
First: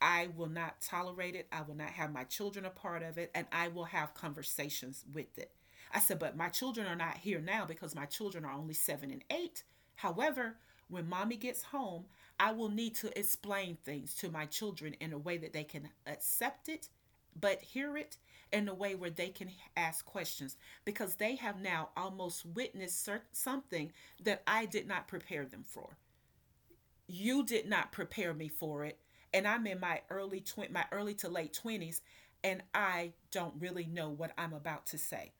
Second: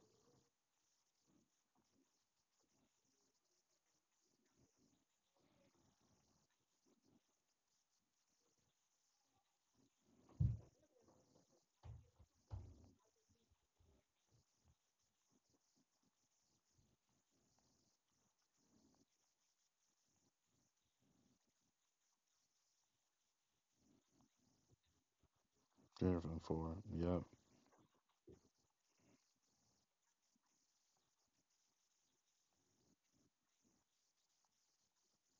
S1: I will not tolerate it. I will not have my children a part of it, and I will have conversations with it. I said, but my children are not here now because my children are only seven and eight. However, when mommy gets home, I will need to explain things to my children in a way that they can accept it, but hear it in a way where they can ask questions because they have now almost witnessed cer- something that I did not prepare them for.
S2: driven forward. Yep.
S1: You did not prepare me for it, and I'm in my early tw- my early to late twenties, and I don't really know what I'm about to say.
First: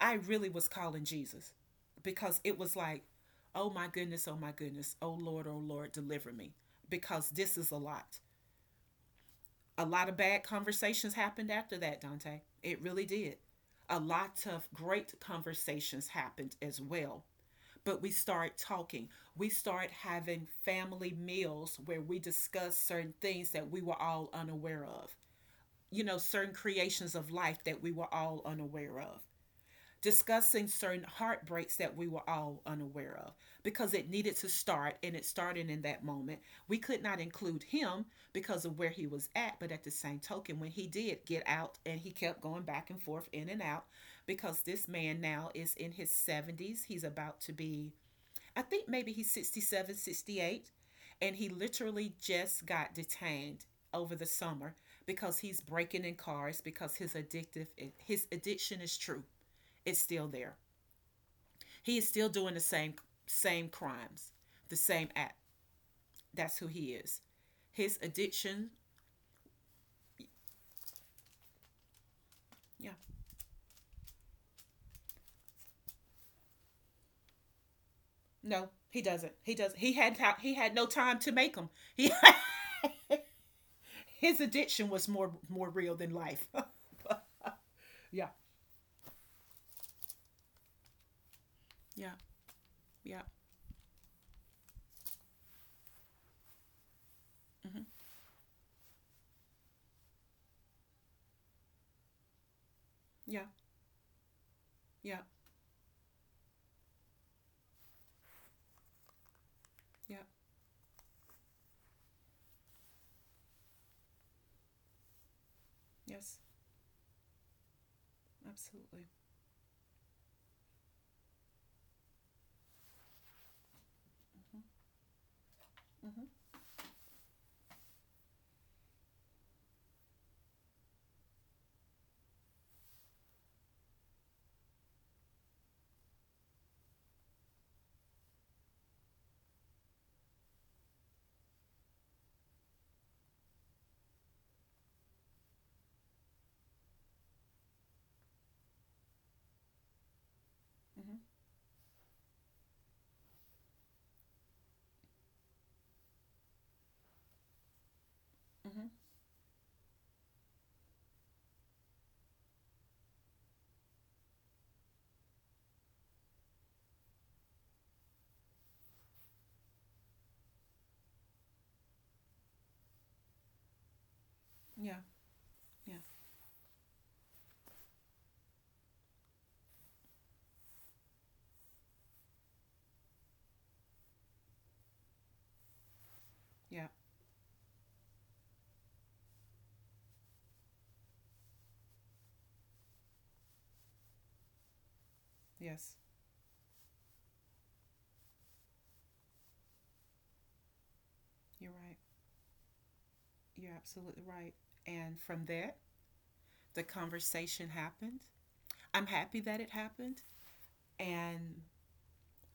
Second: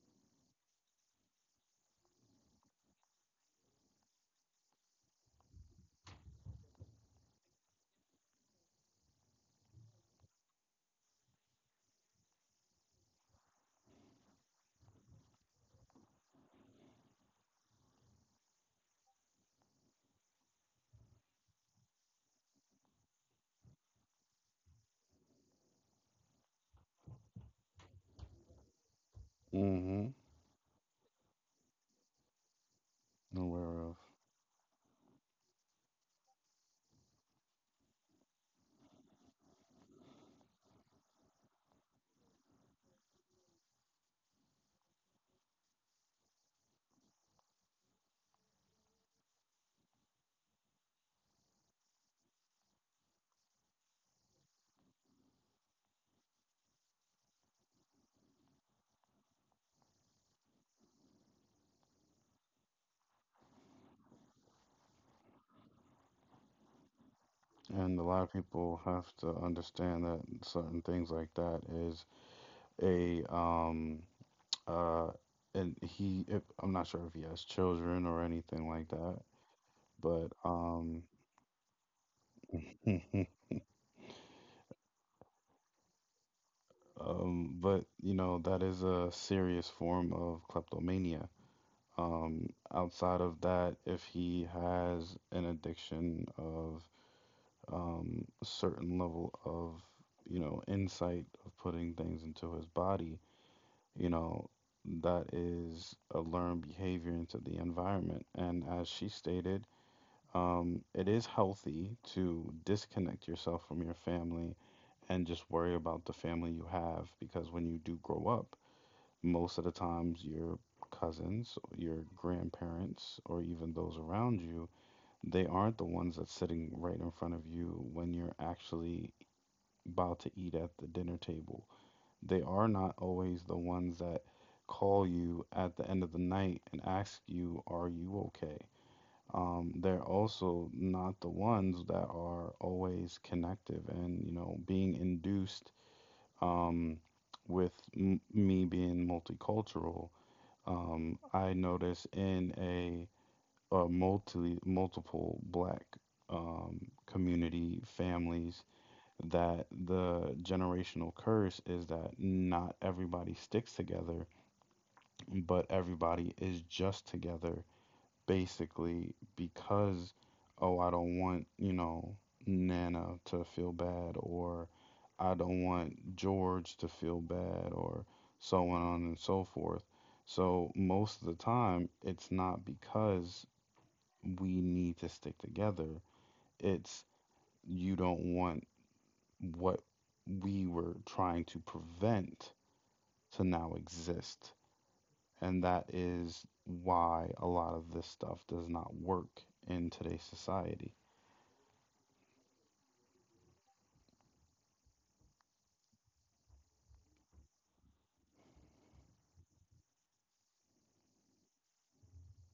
S1: I really was calling Jesus because it was like, oh my goodness, oh my goodness, oh Lord, oh Lord, deliver me, because this is a lot. A lot of bad conversations happened after that, Dante. It really did. A lot of great conversations happened as well, but we start talking. We start having family meals where we discuss certain things that we were all unaware of, you know, certain creations of life that we were all unaware of,
S2: Mm-hmm.
S1: discussing certain heartbreaks that we were all unaware of
S2: Aware
S1: because
S2: of.
S1: it needed to start and it started in that moment. We could not include him because of where he was at, but at the same token, when he did get out and he kept going back and forth in and out because this man now is in his seventies, he's about to be, I think, maybe he's sixty-seven, sixty-eight, and he literally just got detained over the summer because he's breaking in cars because his addictive his addiction is true. It's still there. He is still doing the same same crimes, the same act. That's who he is. His
S2: And a lot of
S1: addiction,
S2: people have to understand that certain things like that, is
S1: yeah.
S2: a um uh and he if, I'm not sure if he has children or anything
S1: No,
S2: like
S1: he
S2: that,
S1: doesn't. He doesn't. He had
S2: but
S1: he had no
S2: um
S1: time to make them. He His addiction was more more real than life.
S2: um but you
S1: Yeah.
S2: know that is a serious form of kleptomania.
S1: Yeah.
S2: Um
S1: Yeah.
S2: outside of that, if he has an addiction of,
S1: Mm-hmm.
S2: um, a certain level of, you know insight of putting things
S1: Yeah.
S2: into his body,
S1: Yeah.
S2: you know that is a learned behavior into the environment, and as
S1: Yeah.
S2: she stated, um, it is healthy to disconnect yourself from your family and
S1: Yes,
S2: just worry about the family you have, because when you do
S1: absolutely.
S2: grow up, most of the times, your cousins, your grandparents, or even those around you, they
S1: Mm-hmm. Mm-hmm.
S2: aren't the ones that's sitting right in front of you when you're actually about to eat at the dinner table. They are not always the ones that call you at the end of the night and ask you, "Are you okay?" Um, they're also not the ones that are always connective and, you know, being induced, um, with m- me being multicultural.
S1: Mm-hmm.
S2: Um, I notice in a, a multi multiple black, um, community
S1: Mm-hmm.
S2: families, that the generational curse is that not everybody sticks together, but everybody is just together basically because, oh, I don't want, you know, Nana to feel bad, or
S1: Yeah,
S2: I don't
S1: yeah,
S2: want George to feel bad, or so on and so forth. So, most of the time, it's not because we need to stick together.
S1: yeah.
S2: It's you don't want what we were trying to prevent to now exist. And that
S1: Yes,
S2: is why a lot of this stuff does not work in today's society.
S1: you're right. You're absolutely right. And from that, the conversation happened. I'm happy that it happened. And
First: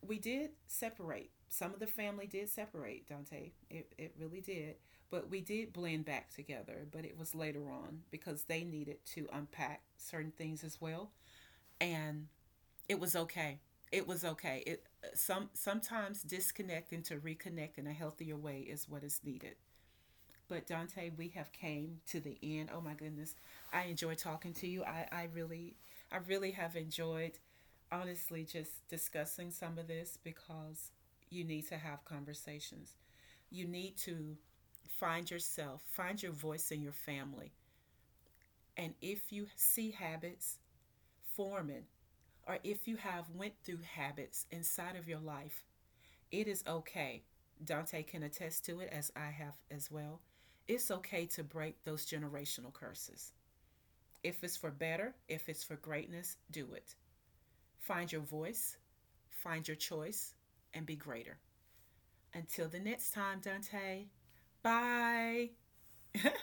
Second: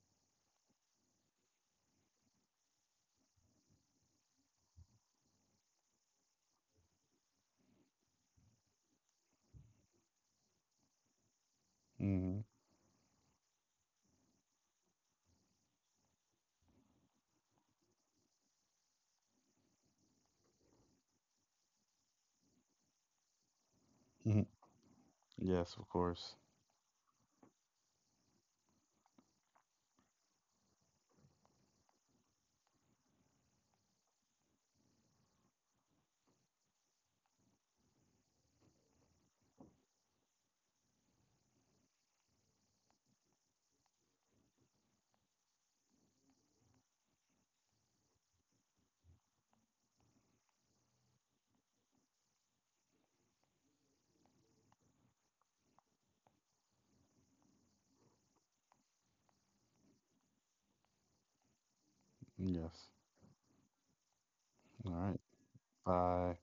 S1: we did separate. Some of the family did separate, Dante. It, it really did. But we did blend back together, but it was later on because they needed to unpack certain things as well. And
S2: Hmm.
S1: it was okay. It was okay. It some sometimes disconnecting to reconnect in a healthier way is what is needed. But Dante, we have came to the end. Oh my goodness, I enjoy talking to you. I I
S2: Yes,
S1: really
S2: of
S1: I
S2: course.
S1: really have enjoyed honestly just discussing some of this because you need to have conversations. You need to find yourself, find your voice in your family. And if you see habits forming or if you have went through habits inside of your life, it is okay. Dante can attest to it as I have as well. It's okay to break those generational curses. If it's for better, if it's for greatness, do it. Find your voice, find your choice, and be greater. Until the
S2: Yes.
S1: next time, Dante,
S2: All right.
S1: bye.
S2: Bye.